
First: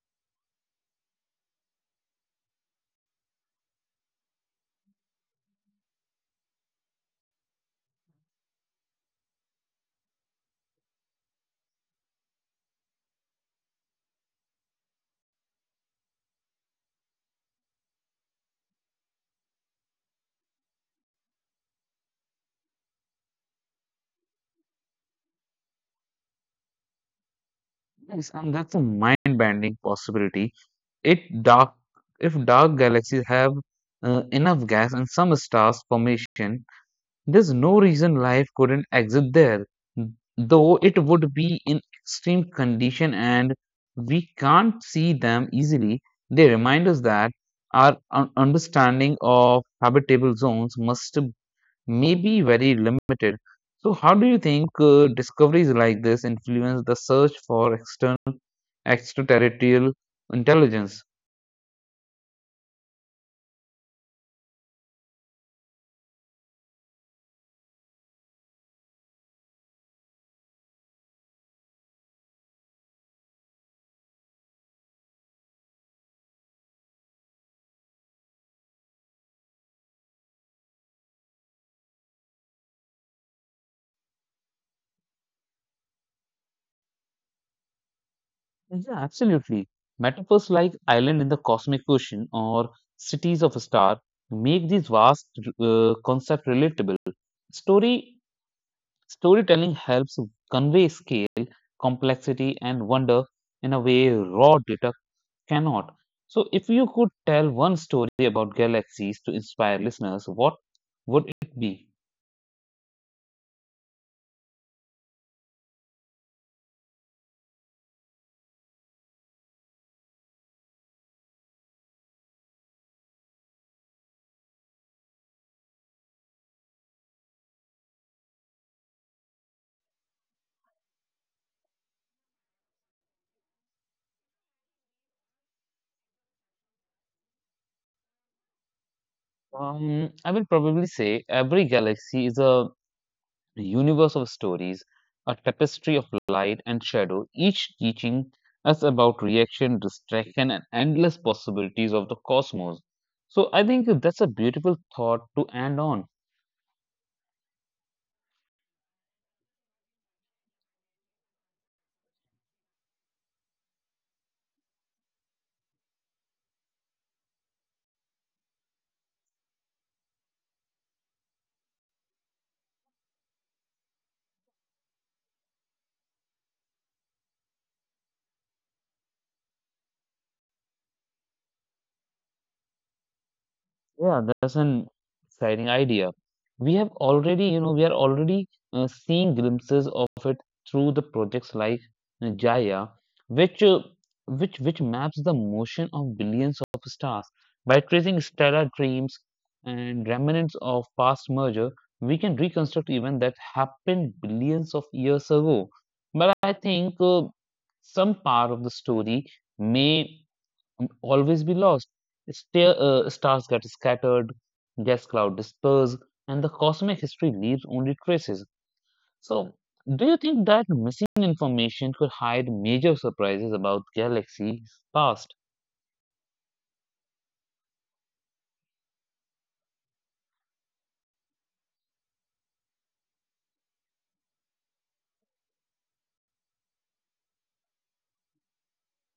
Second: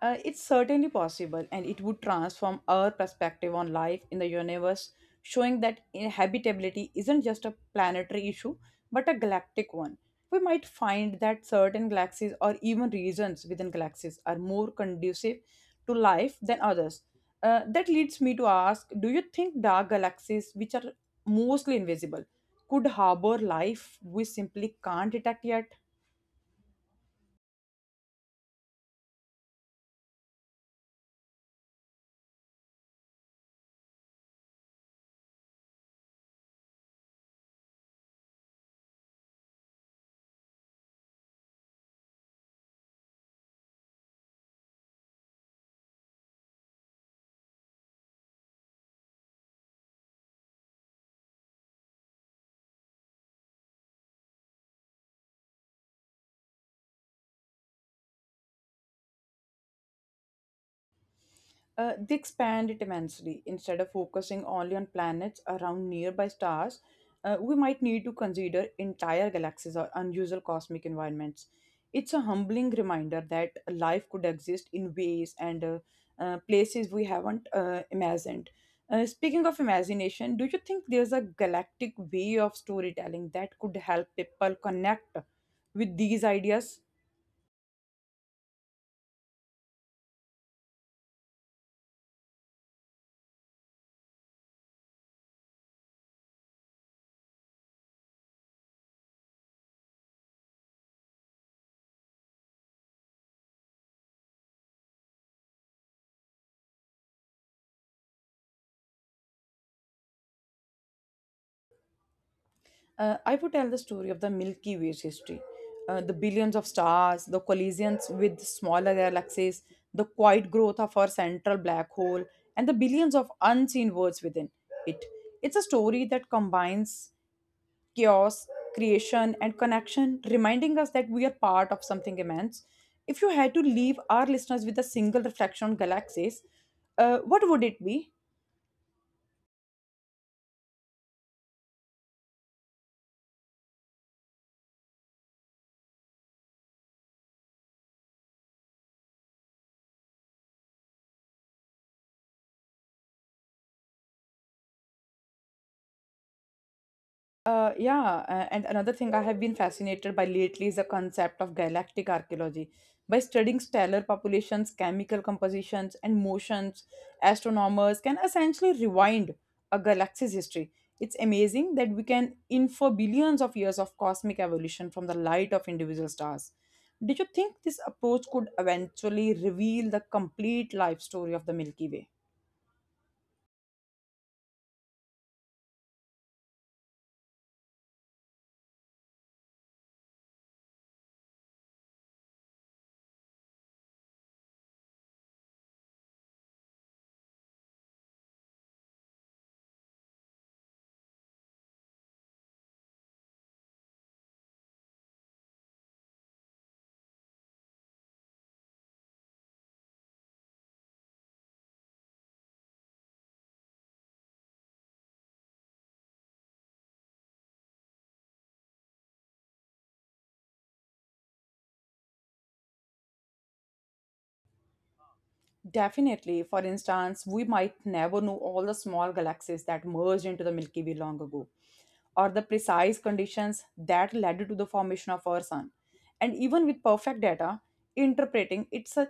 S1: It's certainly possible, and it would transform our perspective on life in the universe, showing that habitability isn't just a planetary issue but a galactic one. We might find that certain galaxies or even regions within galaxies are more conducive to life than others. That leads me to ask, do you think dark galaxies, which are mostly invisible, could harbor life we simply can't detect yet?
S2: Yes, and that's a mind-bending possibility. It dark if dark galaxies have enough gas and some stars formation, there's no reason life couldn't exist there. Though it would be in extreme condition and we can't see them easily, they remind us that our understanding of habitable zones must may be very limited. So, how do you think discoveries like this influence the search for external? Extraterrestrial intelligence.
S1: They expand it immensely. Instead of focusing only on planets around nearby stars, we might need to consider entire galaxies or unusual cosmic environments. It's a humbling reminder that life could exist in ways and places we haven't imagined. Speaking of imagination, do you think there's a galactic way of storytelling that could help people connect with these ideas?
S2: Yeah, absolutely. Metaphors like island in the cosmic ocean or cities of a star make these vast concepts relatable. Story Storytelling helps convey scale, complexity, and wonder in a way raw data cannot. So, if you could tell one story about galaxies to inspire listeners, what would it be?
S1: I would tell the story of the Milky Way's history. The billions of stars, the collisions with smaller galaxies, the quiet growth of our central black hole, and the billions of unseen worlds within it. It's a story that combines chaos, creation, and connection, reminding us that we are part of something immense. If you had to leave our listeners with a single reflection on galaxies, what would it be?
S2: I will probably say every galaxy is a the universe of stories, a tapestry of light and shadow, each teaching us about reaction, distraction, and endless possibilities of the cosmos. So I think that's a beautiful thought to end on.
S1: And another thing I have been fascinated by lately is the concept of galactic archaeology. By studying stellar populations, chemical compositions, and motions, astronomers can essentially rewind a galaxy's history. It's amazing that we can infer billions of years of cosmic evolution from the light of individual stars. Did you think this approach could eventually reveal the complete life story of the Milky Way?
S2: Yeah, that's an exciting idea. We have already, you know, We are already seeing glimpses of it through the projects like Gaia, which which maps the motion of billions of stars by tracing stellar dreams and remnants of past merger. We can reconstruct events that happened billions of years ago. But I think some part of the story may and always be lost. Stars get scattered, gas cloud disperse, and the cosmic history leaves only traces. So, do you think that missing information could hide major surprises about galaxies past?
S1: Definitely. For instance, we might never know all the small galaxies that merged into the Milky Way long ago, or the precise conditions that led to the formation of our sun. And even with perfect data, interpreting it's a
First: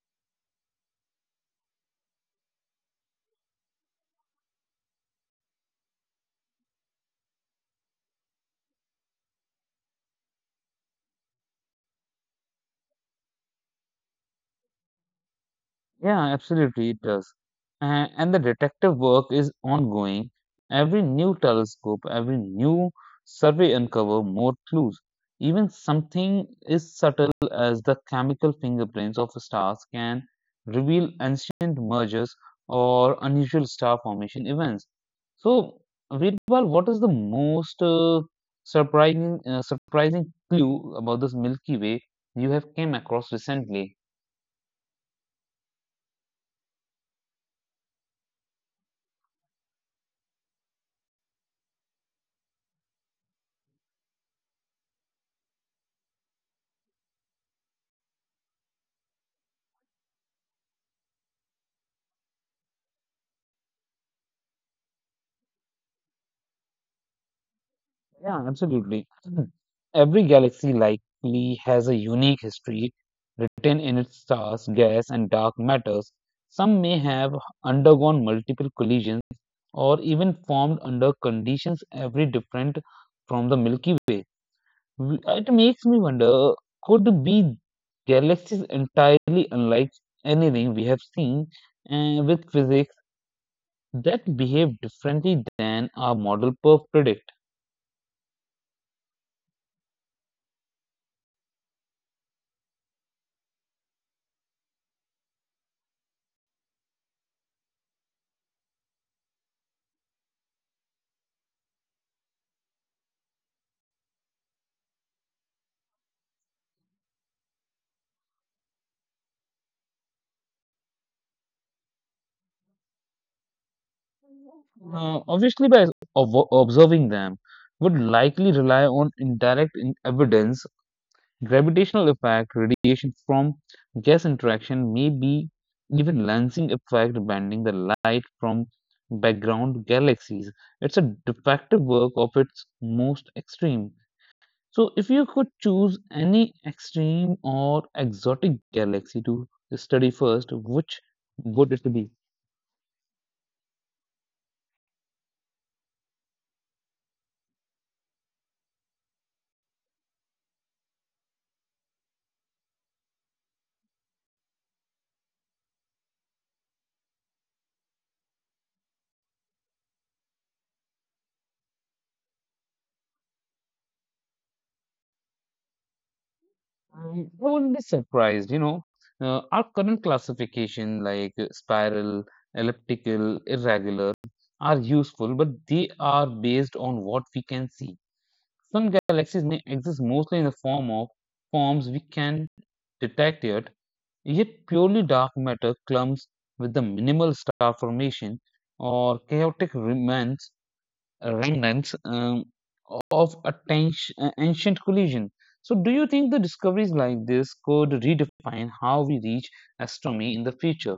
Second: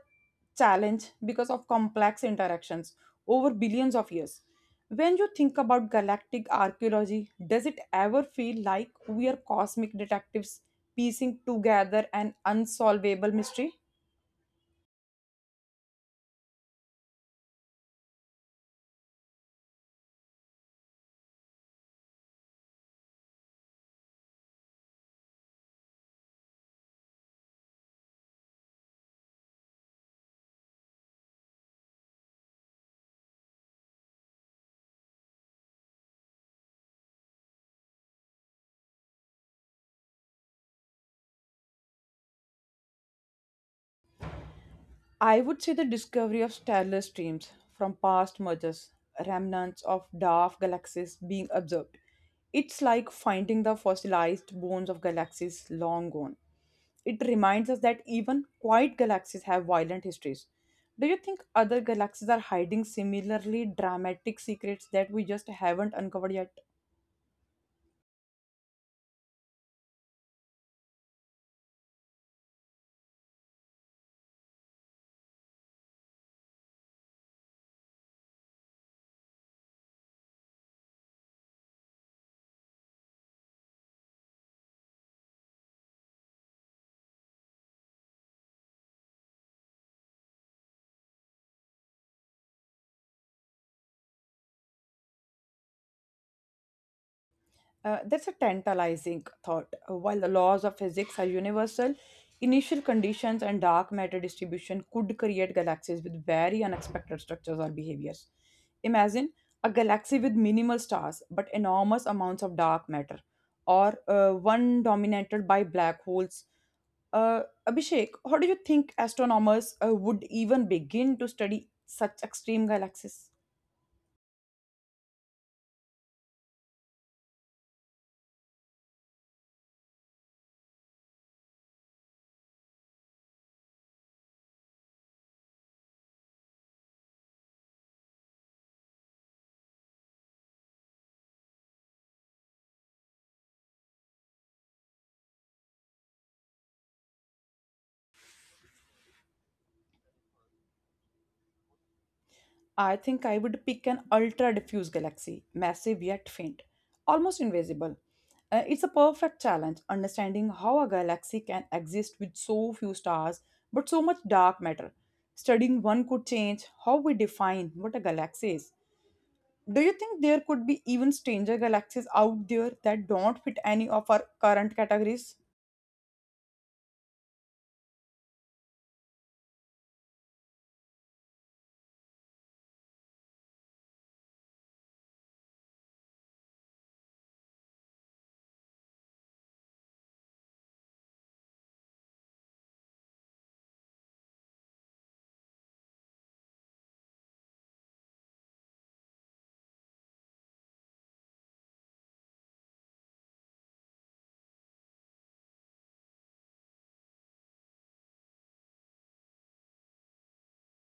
S1: challenge because of complex interactions over billions of years. When you think about galactic archaeology, does it ever feel like we are cosmic detectives piecing together an unsolvable mystery?
S2: Yeah, absolutely, it does. And the detective work is ongoing. Every new telescope, every new survey uncover more clues. Even something as subtle as the chemical fingerprints of stars can reveal ancient mergers or unusual star formation events. So, Veerpal, what is the most surprising clue about this Milky Way you have came across recently?
S1: I would say the discovery of stellar streams from past mergers, remnants of dwarf galaxies being observed. It's like finding the fossilized bones of galaxies long gone. It reminds us that even quiet galaxies have violent histories. Do you think other galaxies are hiding similarly dramatic secrets that we just haven't uncovered yet?
S2: Yeah, absolutely. Mhm. Every galaxy likely has a unique history written in its stars, gas, and dark matters. Some may have undergone multiple collisions or even formed under conditions every different from the Milky Way. It makes me wonder, could be galaxies entirely unlike anything we have seen with physics that behave differently than our model per predict?
S1: That's a tantalizing thought. While the laws of physics are universal, initial conditions and dark matter distribution could create galaxies with very unexpected structures or behaviors. Imagine a galaxy with minimal stars but enormous amounts of dark matter, or one dominated by black holes. Uh, Abhishek, how do you think astronomers would even begin to study such extreme galaxies?
S2: Obviously, by observing them, would likely rely on indirect evidence. Gravitational effect, radiation from gas interaction, may be even lensing effect, bending the light from background galaxies. It's a defective work of its most extreme. So, if you could choose any extreme or exotic galaxy to study first, which would it be?
S1: I think I would pick an ultra diffuse galaxy, massive yet faint, almost invisible. It's a perfect challenge understanding how a galaxy can exist with so few stars but so much dark matter. Studying one could change how we define what a galaxy is. Do you think there could be even stranger galaxies out there that don't fit any of our current categories?
S2: Mm, I wouldn't be surprised, you know. Our current classification, like spiral, elliptical, irregular, are useful, but they are based on what we can see. Some galaxies may exist mostly in the form of forms we can detect yet, yet purely dark matter clumps with the minimal star formation or chaotic remnants remnants um, of a ancient collision. So, do you think the discoveries like this could redefine how we reach astronomy in the future?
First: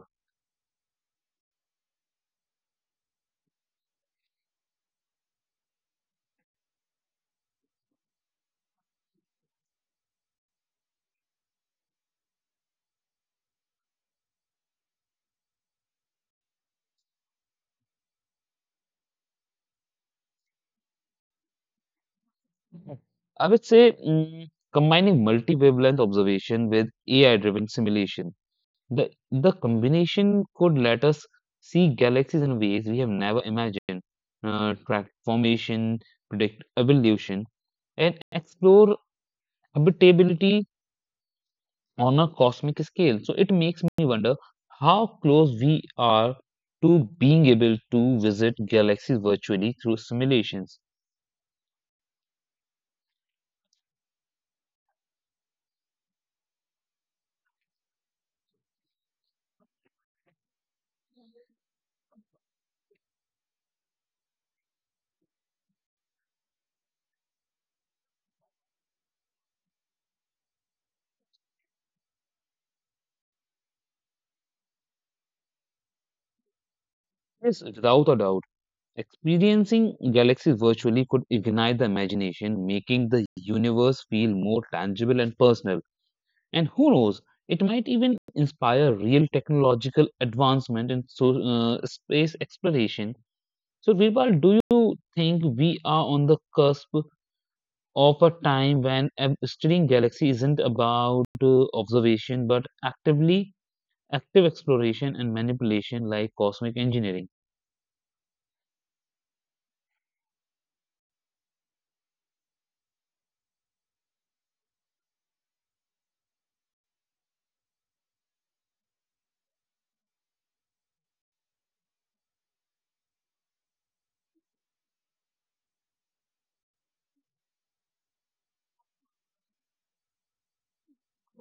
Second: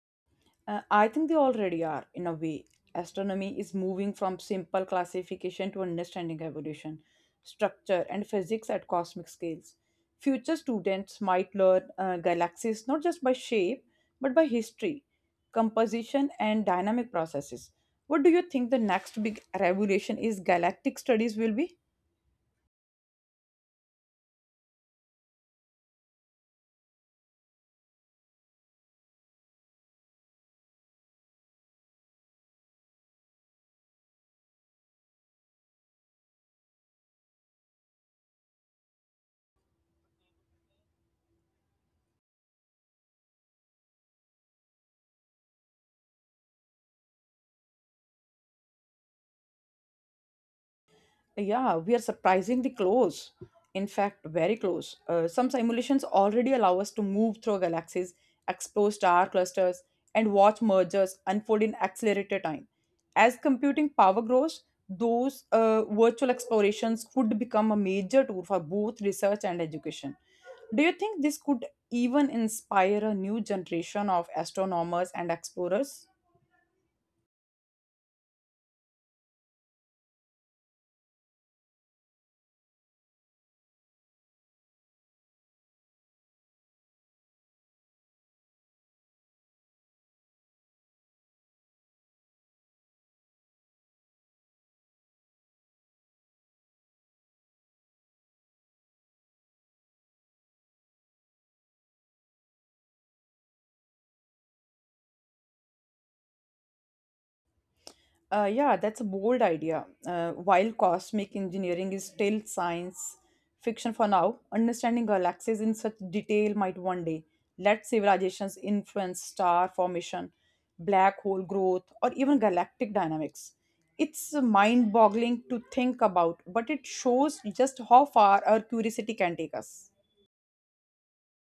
S1: I think they already are, in a way. Astronomy is moving from simple classification to understanding evolution, structure, and physics at cosmic scales. Future students might learn galaxies not just by shape, but by history, composition, and dynamic processes. What do you think the next big revolution is galactic studies will be?
S2: Mhm. I would say combining multi-wavelength observation with AI-driven simulation. The combination could let us see galaxies in ways we have never imagined, track formation, predict evolution, and explore habitability on a cosmic scale. So it makes me wonder how close we are to being able to visit galaxies virtually through simulations.
S1: Yeah, we are surprisingly close. In fact, very close. Some simulations already allow us to move through galaxies, explore star clusters, and watch mergers unfold in accelerated time. As computing power grows, those virtual explorations could become a major tool for both research and education. Do you think this could even inspire a new generation of astronomers and explorers?
S2: Yes, without a doubt. Experiencing galaxies virtually could ignite the imagination, making the universe feel more tangible and personal. And who knows, it might even inspire real technological advancement in space exploration. So, Virpal, do you think we are on the cusp of a time when studying galaxy isn't about observation but active exploration and manipulation like cosmic engineering?
S1: Yeah, that's a bold idea. While cosmic engineering is still science fiction for now, understanding galaxies in such detail might one day let civilizations influence star formation, black hole growth, or even galactic dynamics. It's mind boggling to think about, but it shows just how far our curiosity can take us.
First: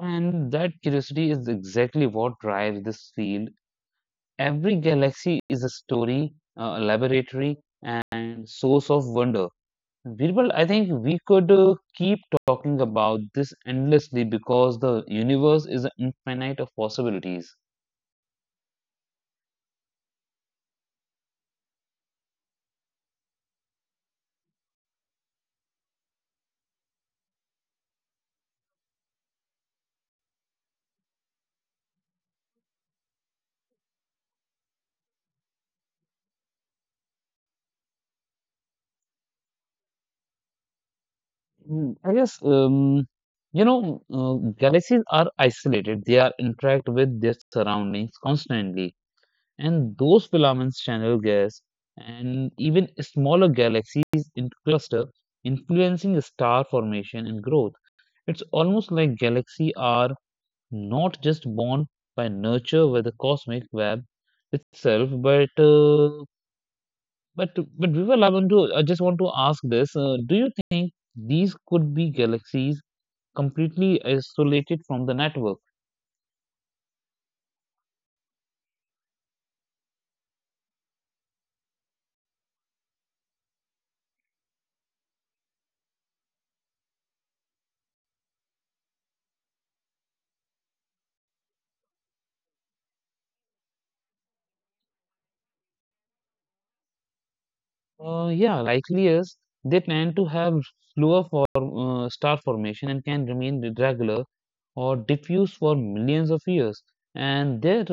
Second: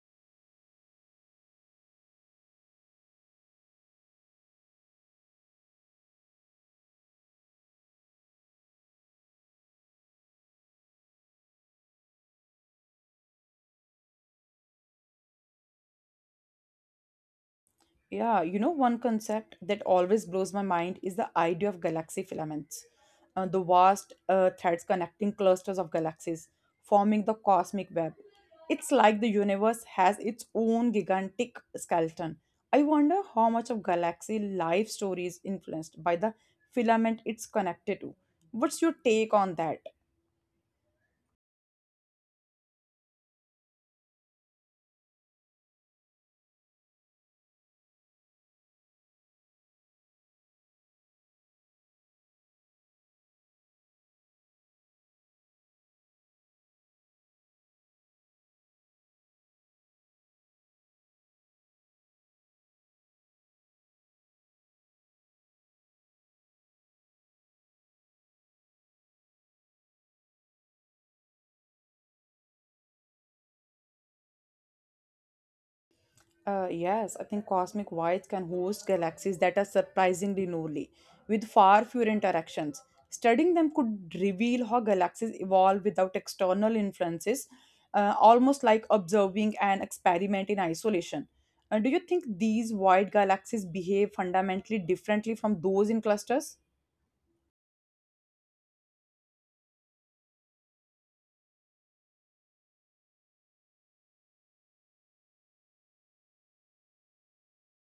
S2: And that curiosity is exactly what drives this field. Every galaxy is a story, a laboratory and source of wonder. Birbal, I think we could keep talking about this endlessly because the universe is infinite of possibilities.
S1: Yeah, you know, one concept that always blows my mind is the idea of galaxy filaments, the vast threads connecting clusters of galaxies, forming the cosmic web. It's like the universe has its own gigantic skeleton. I wonder how much of galaxy life story is influenced by the filament it's connected to. What's your take on that?
S2: I guess galaxies are isolated; they are interact with their surroundings constantly, and those filaments channel gas and even smaller galaxies in cluster, influencing star formation and growth. It's almost like galaxies are not just born by nurture with the cosmic web itself, but but Vival, I just want to ask this: Do you think these could be galaxies completely isolated from the network?
S1: Yes, I think cosmic voids can host galaxies that are surprisingly newly, with far fewer interactions. Studying them could reveal how galaxies evolve without external influences, almost like observing an experiment in isolation. Do you think these void galaxies behave fundamentally differently from those in clusters?
S2: Yeah, likely is they tend to have slower for star formation and can remain irregular or diffuse for millions of years. And their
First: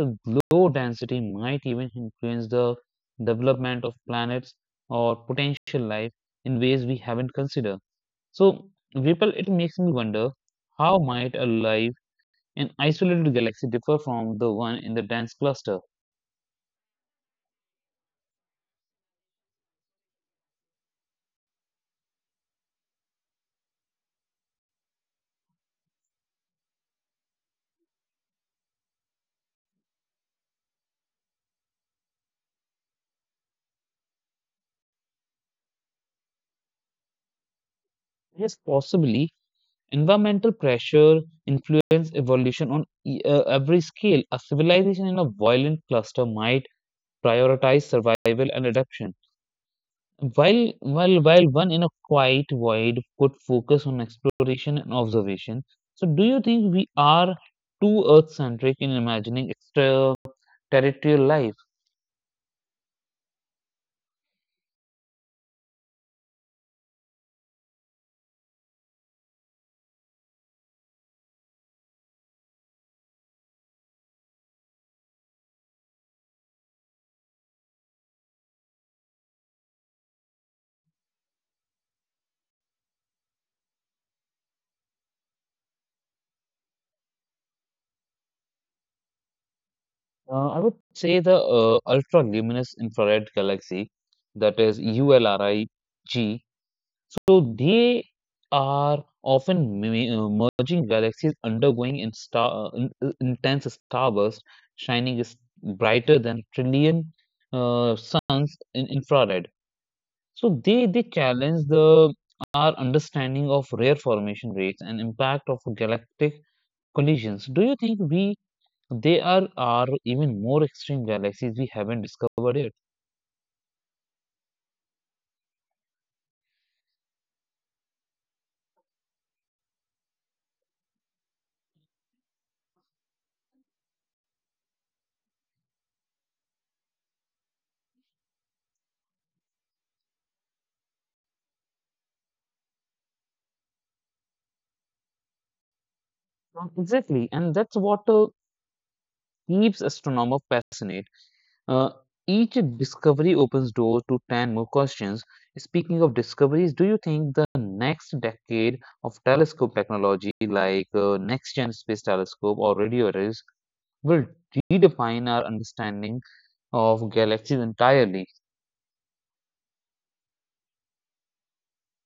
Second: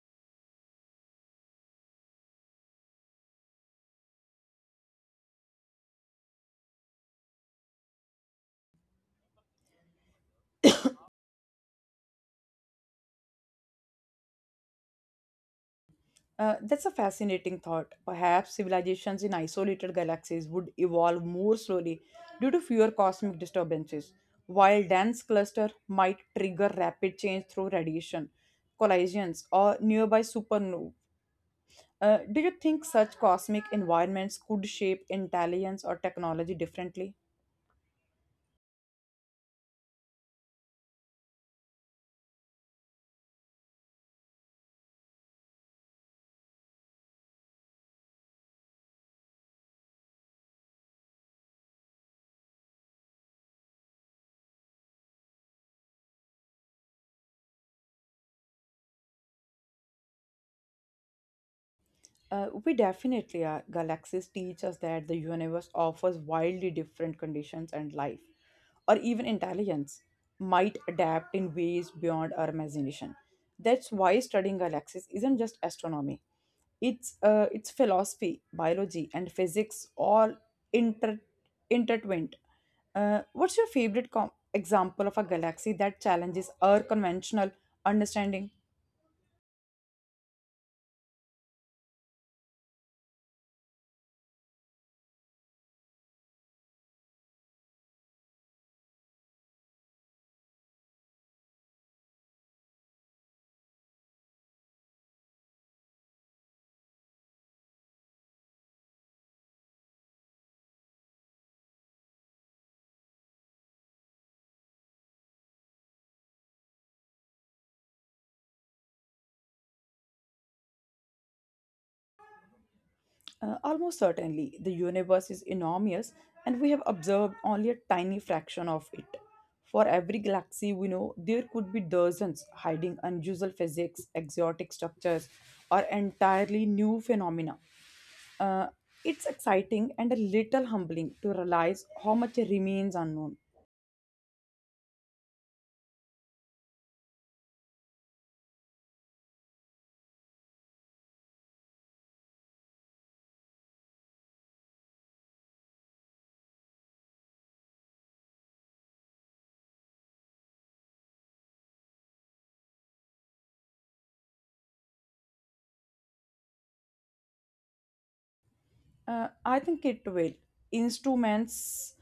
S2: low density might even influence the development of planets or potential life in ways we haven't considered. So, Vipul, it makes me wonder how might a life in isolated galaxy differ from the one in the dense cluster?
S1: That's a fascinating thought. Perhaps civilizations in isolated galaxies would evolve more slowly due to fewer cosmic disturbances, while dense cluster might trigger rapid change through radiation, collisions, or nearby supernovae. Do you think such cosmic environments could shape intelligence or technology differently?
S2: Yes, possibly environmental pressure influence evolution on every scale. A civilization in a violent cluster might prioritize survival and adaptation, while one in a quiet void could focus on exploration and observation. So, do you think we are too earth-centric in imagining extraterrestrial life?
S1: We definitely are. Galaxies teach us that the universe offers wildly different conditions and life, or even intelligence, might adapt in ways beyond our imagination. That's why studying galaxies isn't just astronomy. It's philosophy, biology, and physics all inter intertwined. What's your favorite example of a galaxy that challenges our conventional understanding?
S2: I would say the ultra-luminous infrared galaxy, that is ULRIG. So they are often merging galaxies undergoing in intense starburst, shining is brighter than trillion suns in infrared. So they challenge the our understanding of rare formation rates and impact of galactic collisions. Do you think we they are even more extreme galaxies we haven't discovered yet?
S1: Almost certainly, the universe is enormous and we have observed only a tiny fraction of it. For every galaxy we know, there could be dozens hiding unusual physics, exotic structures, or entirely new phenomena. Uh, it's exciting and a little humbling to realize how much remains unknown.
S2: Not exactly, and that's what keeps astronomers fascinated. Uh, each discovery opens doors to 10 more questions. Speaking of discoveries, do you think the next decade of telescope technology, like next gen space telescope or radio arrays, will redefine our understanding of galaxies entirely?
S1: I think it will. Instruments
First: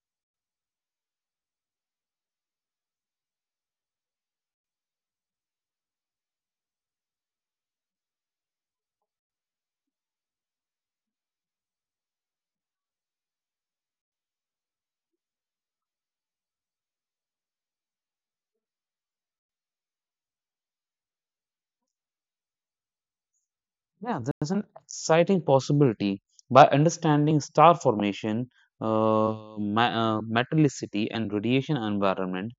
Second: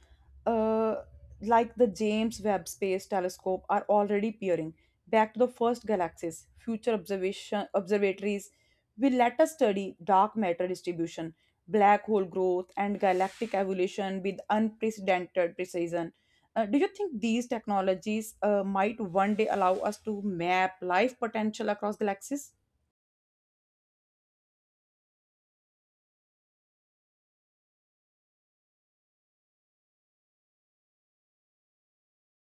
S1: uh, like the James Webb Space Telescope are already peering back to the first galaxies. Future observation observatories will let us study dark matter distribution, black hole growth, and galactic evolution with unprecedented precision. Do you think these technologies might one day allow us to map life potential across galaxies?
S2: Yeah, there's an exciting possibility. By understanding star formation, metallicity, and radiation environment,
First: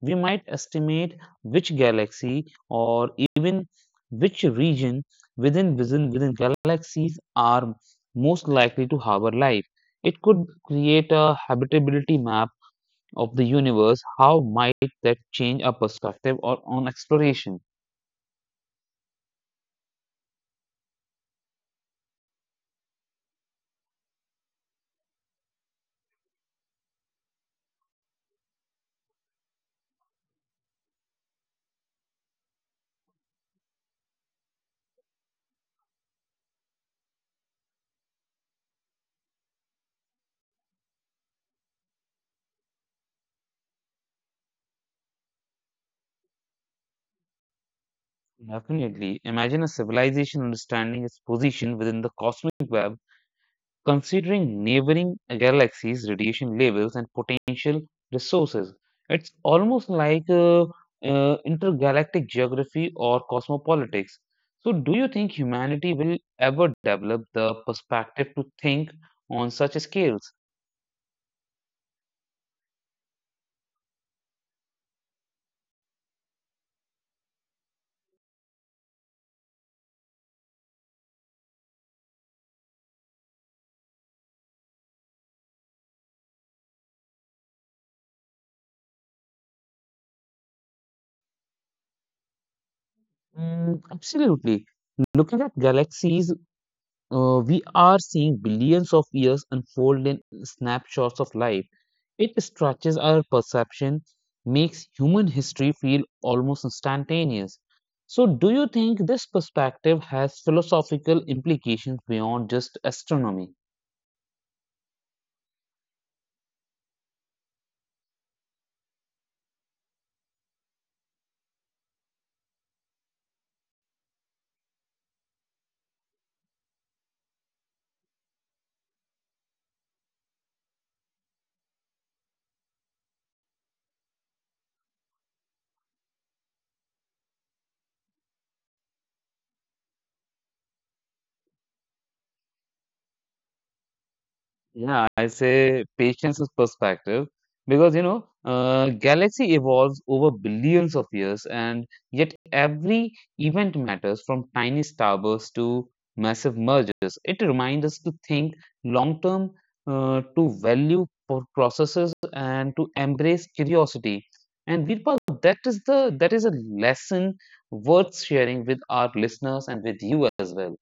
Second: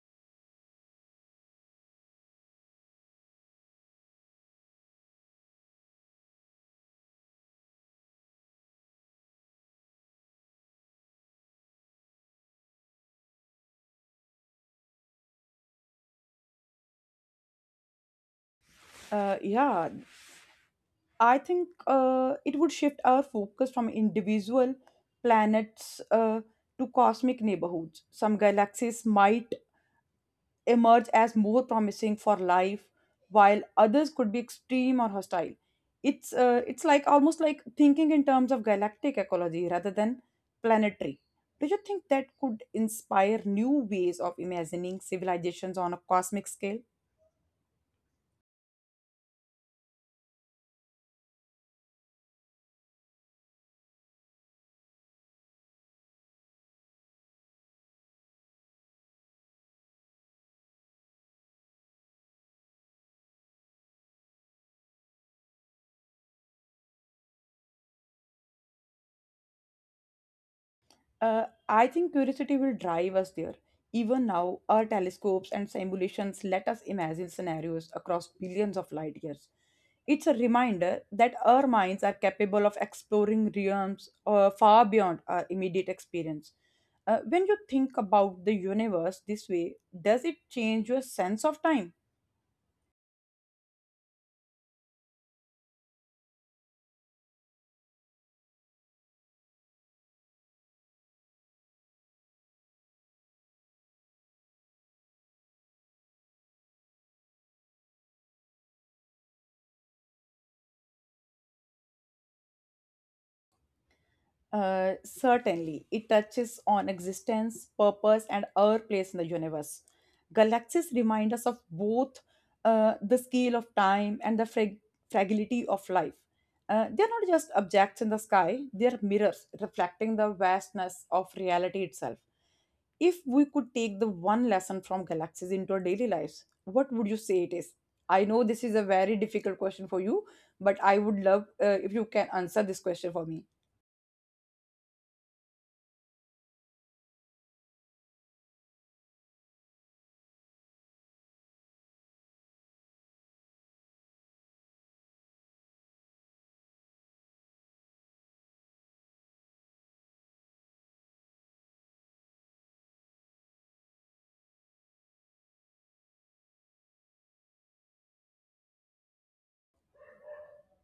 S2: we might estimate which galaxy or even which region within galaxies are most likely to harbor life. It could create a habitability map of the universe. How might that change our perspective or on exploration?
S1: Yeah, I think it would shift our focus from individual planets to cosmic neighborhoods. Some galaxies might emerge as more promising for life, while others could be extreme or hostile. It's like almost like thinking in terms of galactic ecology rather than planetary. Do you think that could inspire new ways of imagining civilizations on a cosmic scale?
S2: Definitely. Imagine a civilization understanding its position within the cosmic web, considering neighboring galaxies' radiation levels and potential resources. It's almost like intergalactic geography or cosmopolitics. So, do you think humanity will ever develop the perspective to think on such scales?
S1: I think curiosity will drive us there. Even now, our telescopes and simulations let us imagine scenarios across billions of light years. It's a reminder that our minds are capable of exploring realms far beyond our immediate experience. When you think about the universe this way, does it change your sense of time?
S2: Mm, absolutely. Looking at galaxies, we are seeing billions of years unfold in snapshots of life. It stretches our perception, makes human history feel almost instantaneous. So, do you think this perspective has philosophical implications beyond just astronomy?
S1: Certainly, it touches on existence, purpose, and our place in the universe. Galaxies remind us of both the scale of time and the fragility of life. They are not just objects in the sky, they are mirrors reflecting the vastness of reality itself. If we could take the one lesson from galaxies into our daily lives, what would you say it is? I know this is a very difficult question for you, but I would love if you can answer this question for me.
S2: Yeah, I say patience is perspective because you know, galaxy evolves over billions of years, and yet every event matters from tiny starbursts to massive mergers. It reminds us to think long term, to value processes, and to embrace curiosity. And Virpal, that is a lesson worth sharing with our listeners and with you as well.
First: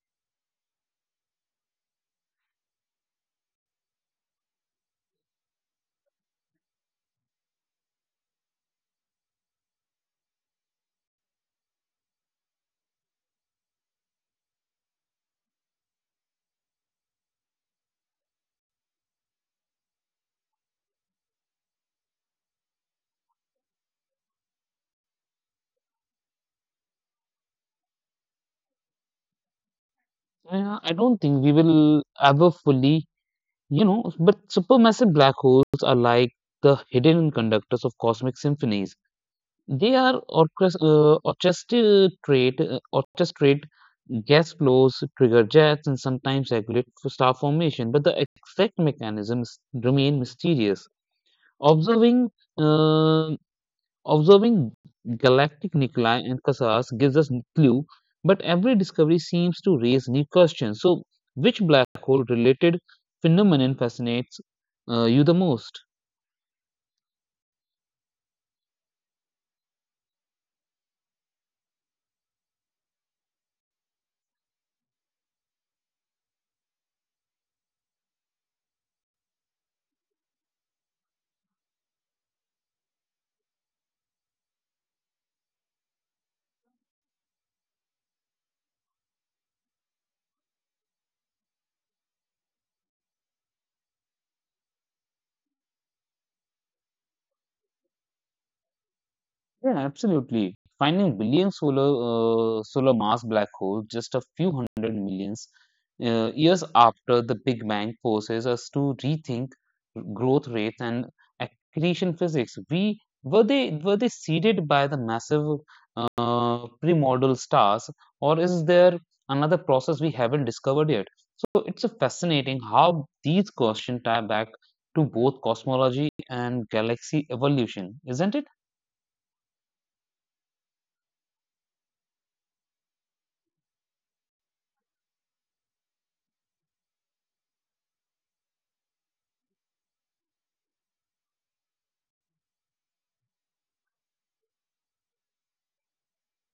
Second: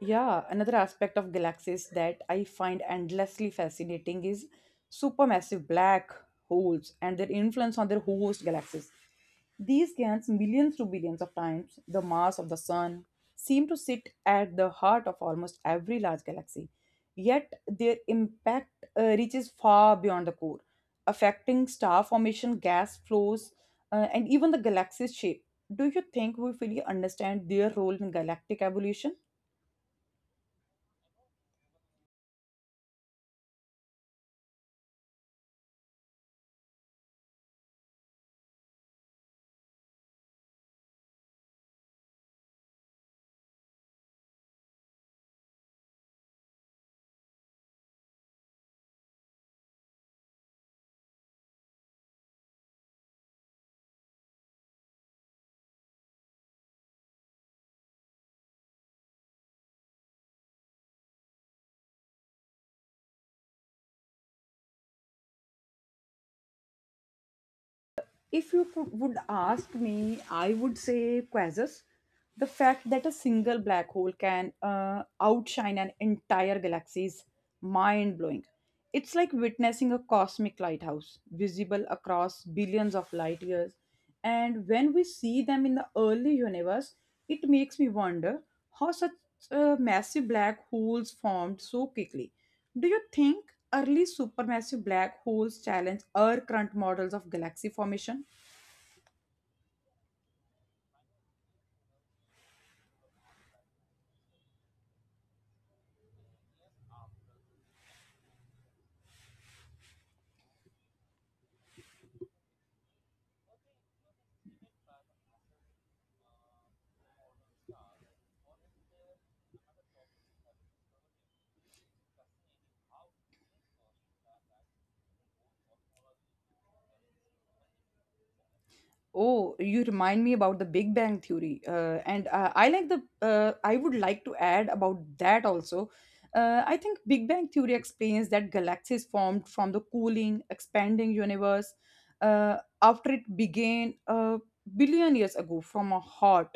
S1: Yeah, another aspect of galaxies that I find endlessly fascinating is supermassive black holes and their influence on their host galaxies. These giants, millions to billions of times the mass of the sun, seem to sit at the heart of almost every large galaxy. Yet their impact reaches far beyond the core, affecting star formation, gas flows, and even the galaxy's shape. Do you think we fully understand their role in galactic evolution?
S2: Yeah, I don't think we will ever fully. You know, but supermassive black holes are like the hidden conductors of cosmic symphonies. They are orchestrate gas flows, trigger jets, and sometimes regulate for star formation. But the exact mechanisms remain mysterious. Observing uh, Observing galactic nuclei and quasars gives us clue, but every discovery seems to raise new questions. So, which black hole related phenomenon fascinates you the most?
S1: If you would ask me, I would say quasars. The fact that a single black hole can outshine an entire galaxy is mind blowing. It's like witnessing a cosmic lighthouse visible across billions of light years. And when we see them in the early universe, it makes me wonder how such massive black holes formed so quickly. Do you think early supermassive black holes challenge our current models of galaxy formation?
S2: Yeah, absolutely. Finding billion solar solar mass black holes just a few hundred millions years after the Big Bang forces us to rethink growth rates and accretion physics. We were they seeded by the massive primordial stars, or is there another process we haven't discovered yet? So it's a fascinating how these questions tie back to both cosmology and galaxy evolution, isn't it?
S1: Oh, you remind me about the Big Bang Theory, and I like the. I would like to add about that also. I think Big Bang Theory explains that galaxies formed from the cooling, expanding universe after it began a billion years ago from a hot,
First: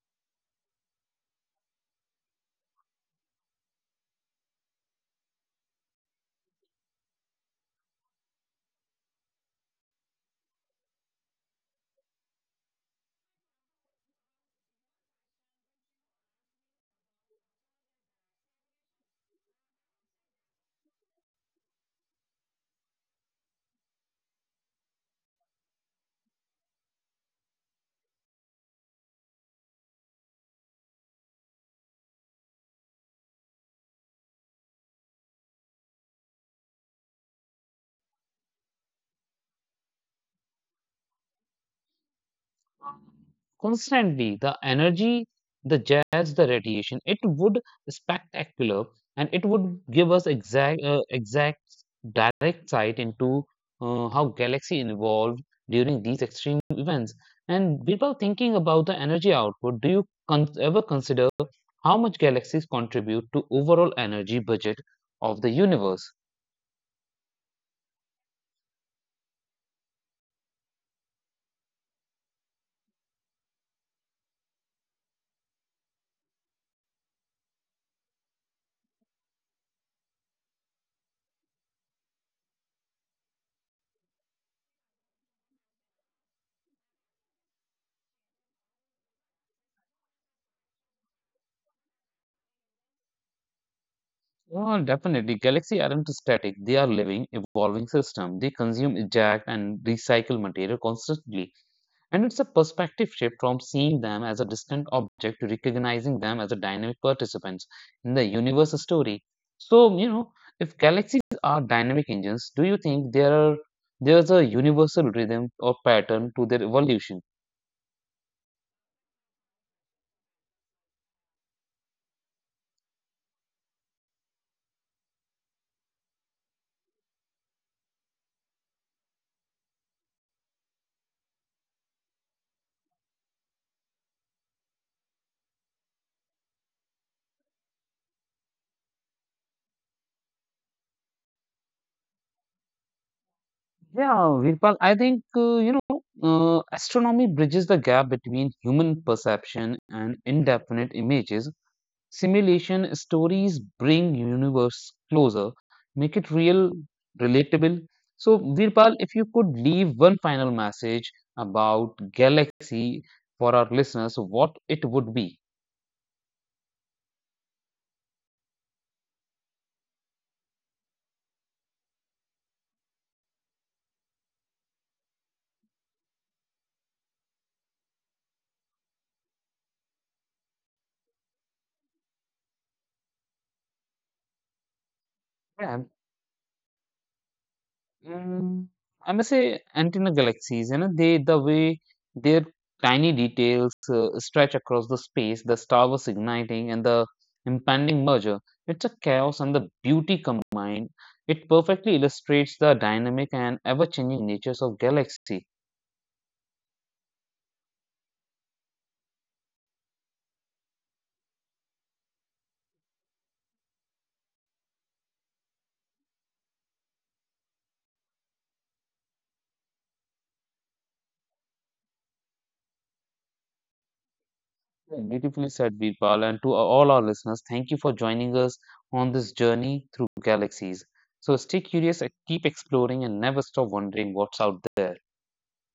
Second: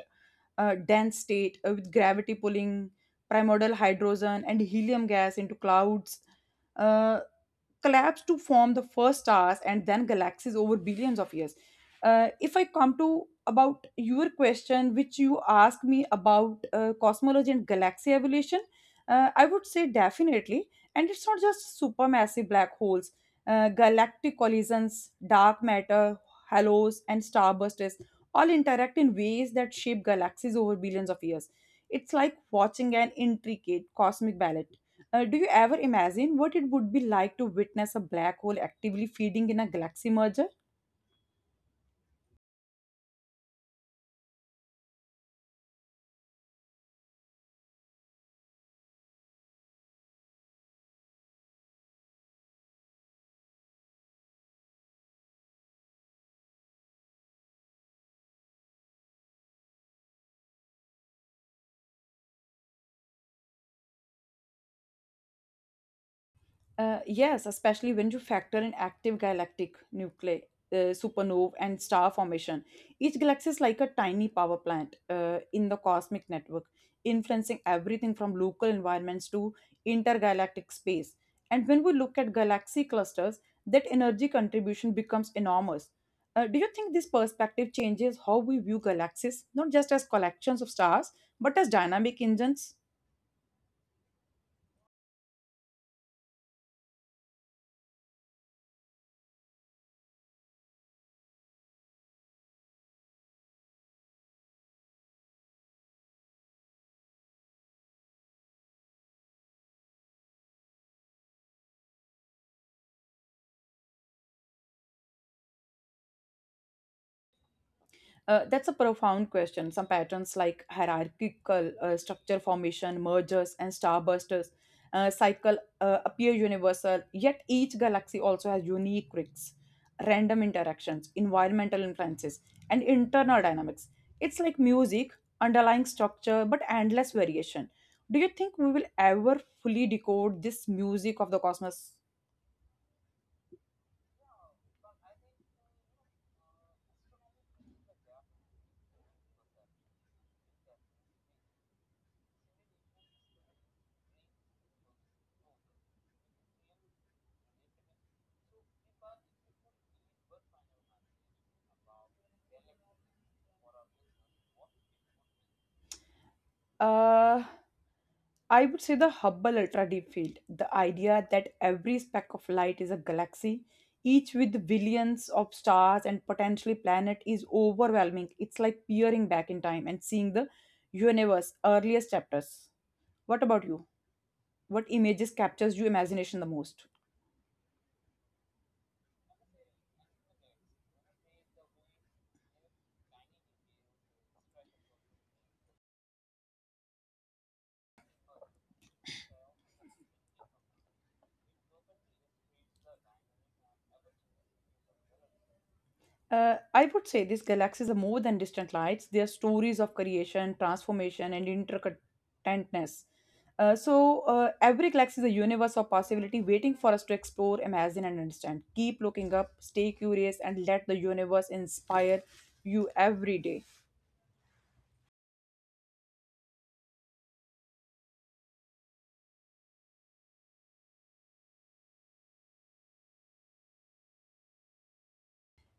S1: dense state with gravity pulling primordial hydrogen and helium gas into clouds. Uh, Collapsed to form the first stars and then galaxies over billions of years. If I come to about your question, which you asked me about cosmology and galaxy evolution, I would say definitely. And it's not just supermassive black holes, galactic collisions, dark matter, halos, and starbursts all interact in ways that shape galaxies over billions of years. It's like watching an intricate cosmic ballet. Do you ever imagine what it would be like to witness a black hole actively feeding in a galaxy merger?
S2: Constantly, the energy, the jets, the radiation, it would spectacular and it would give us exact direct sight into how galaxy evolved during these extreme events. And without thinking about the energy output, do you ever consider how much galaxies contribute to overall energy budget of the universe?
S1: Yes, especially when you factor in active galactic nuclei, supernovae, and star formation. Each galaxy is like a tiny power plant in the cosmic network, influencing everything from local environments to intergalactic space. And when we look at galaxy clusters, that energy contribution becomes enormous. Do you think this perspective changes how we view galaxies, not just as collections of stars, but as dynamic engines?
S2: Well, definitely. Galaxies aren't static. They are living, evolving systems. They consume, eject, and recycle material constantly. And it's a perspective shift from seeing them as a distant object to recognizing them as a dynamic participants in the universe story. So, you know, if galaxies are dynamic engines, do you think there's a universal rhythm or pattern to their evolution?
S1: That's a profound question. Some patterns like hierarchical structure formation, mergers, and starbursters cycle appear universal, yet each galaxy also has unique quirks, random interactions, environmental influences, and internal dynamics. It's like music, underlying structure, but endless variation. Do you think we will ever fully decode this music of the cosmos?
S2: Yeah, Virpal, I think astronomy bridges the gap between human perception and indefinite images. Simulation stories bring universe closer, make it real, relatable. So, Virpal, if you could leave one final message about galaxy for our listeners, what it would be?
S1: Uh, I would say the Hubble ultra deep field, the idea that every speck of light is a galaxy, each with billions of stars and potentially planet is overwhelming. It's like peering back in time and seeing the universe earliest chapters. What about you? What images captures
S2: Yeah.
S1: your imagination the most?
S2: Mm, I must say, antenna galaxies, you know, they the way their tiny details stretch across the space, the star was igniting and the impending merger. It's a chaos and the beauty combined. It perfectly illustrates the dynamic and ever-changing natures of galaxy.
S1: I would say these galaxies are more than distant lights. They are stories of creation, transformation, and interconnectedness. So every galaxy is a universe of possibility waiting for us to explore, imagine, and understand. Keep looking up, stay curious, and let the universe inspire you every day.
S2: Yeah, beautifully said, Birpal, and to all our listeners, thank you for joining us on this journey through galaxies. So stay curious, keep exploring, and never stop wondering what's out there.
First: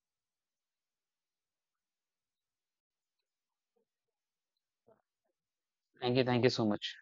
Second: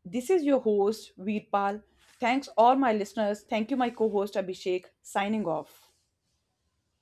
S1: This is your host, Veerpal. Thanks, all my listeners. Thank you, my co host, Abhishek, signing off.
S2: Thank you so much.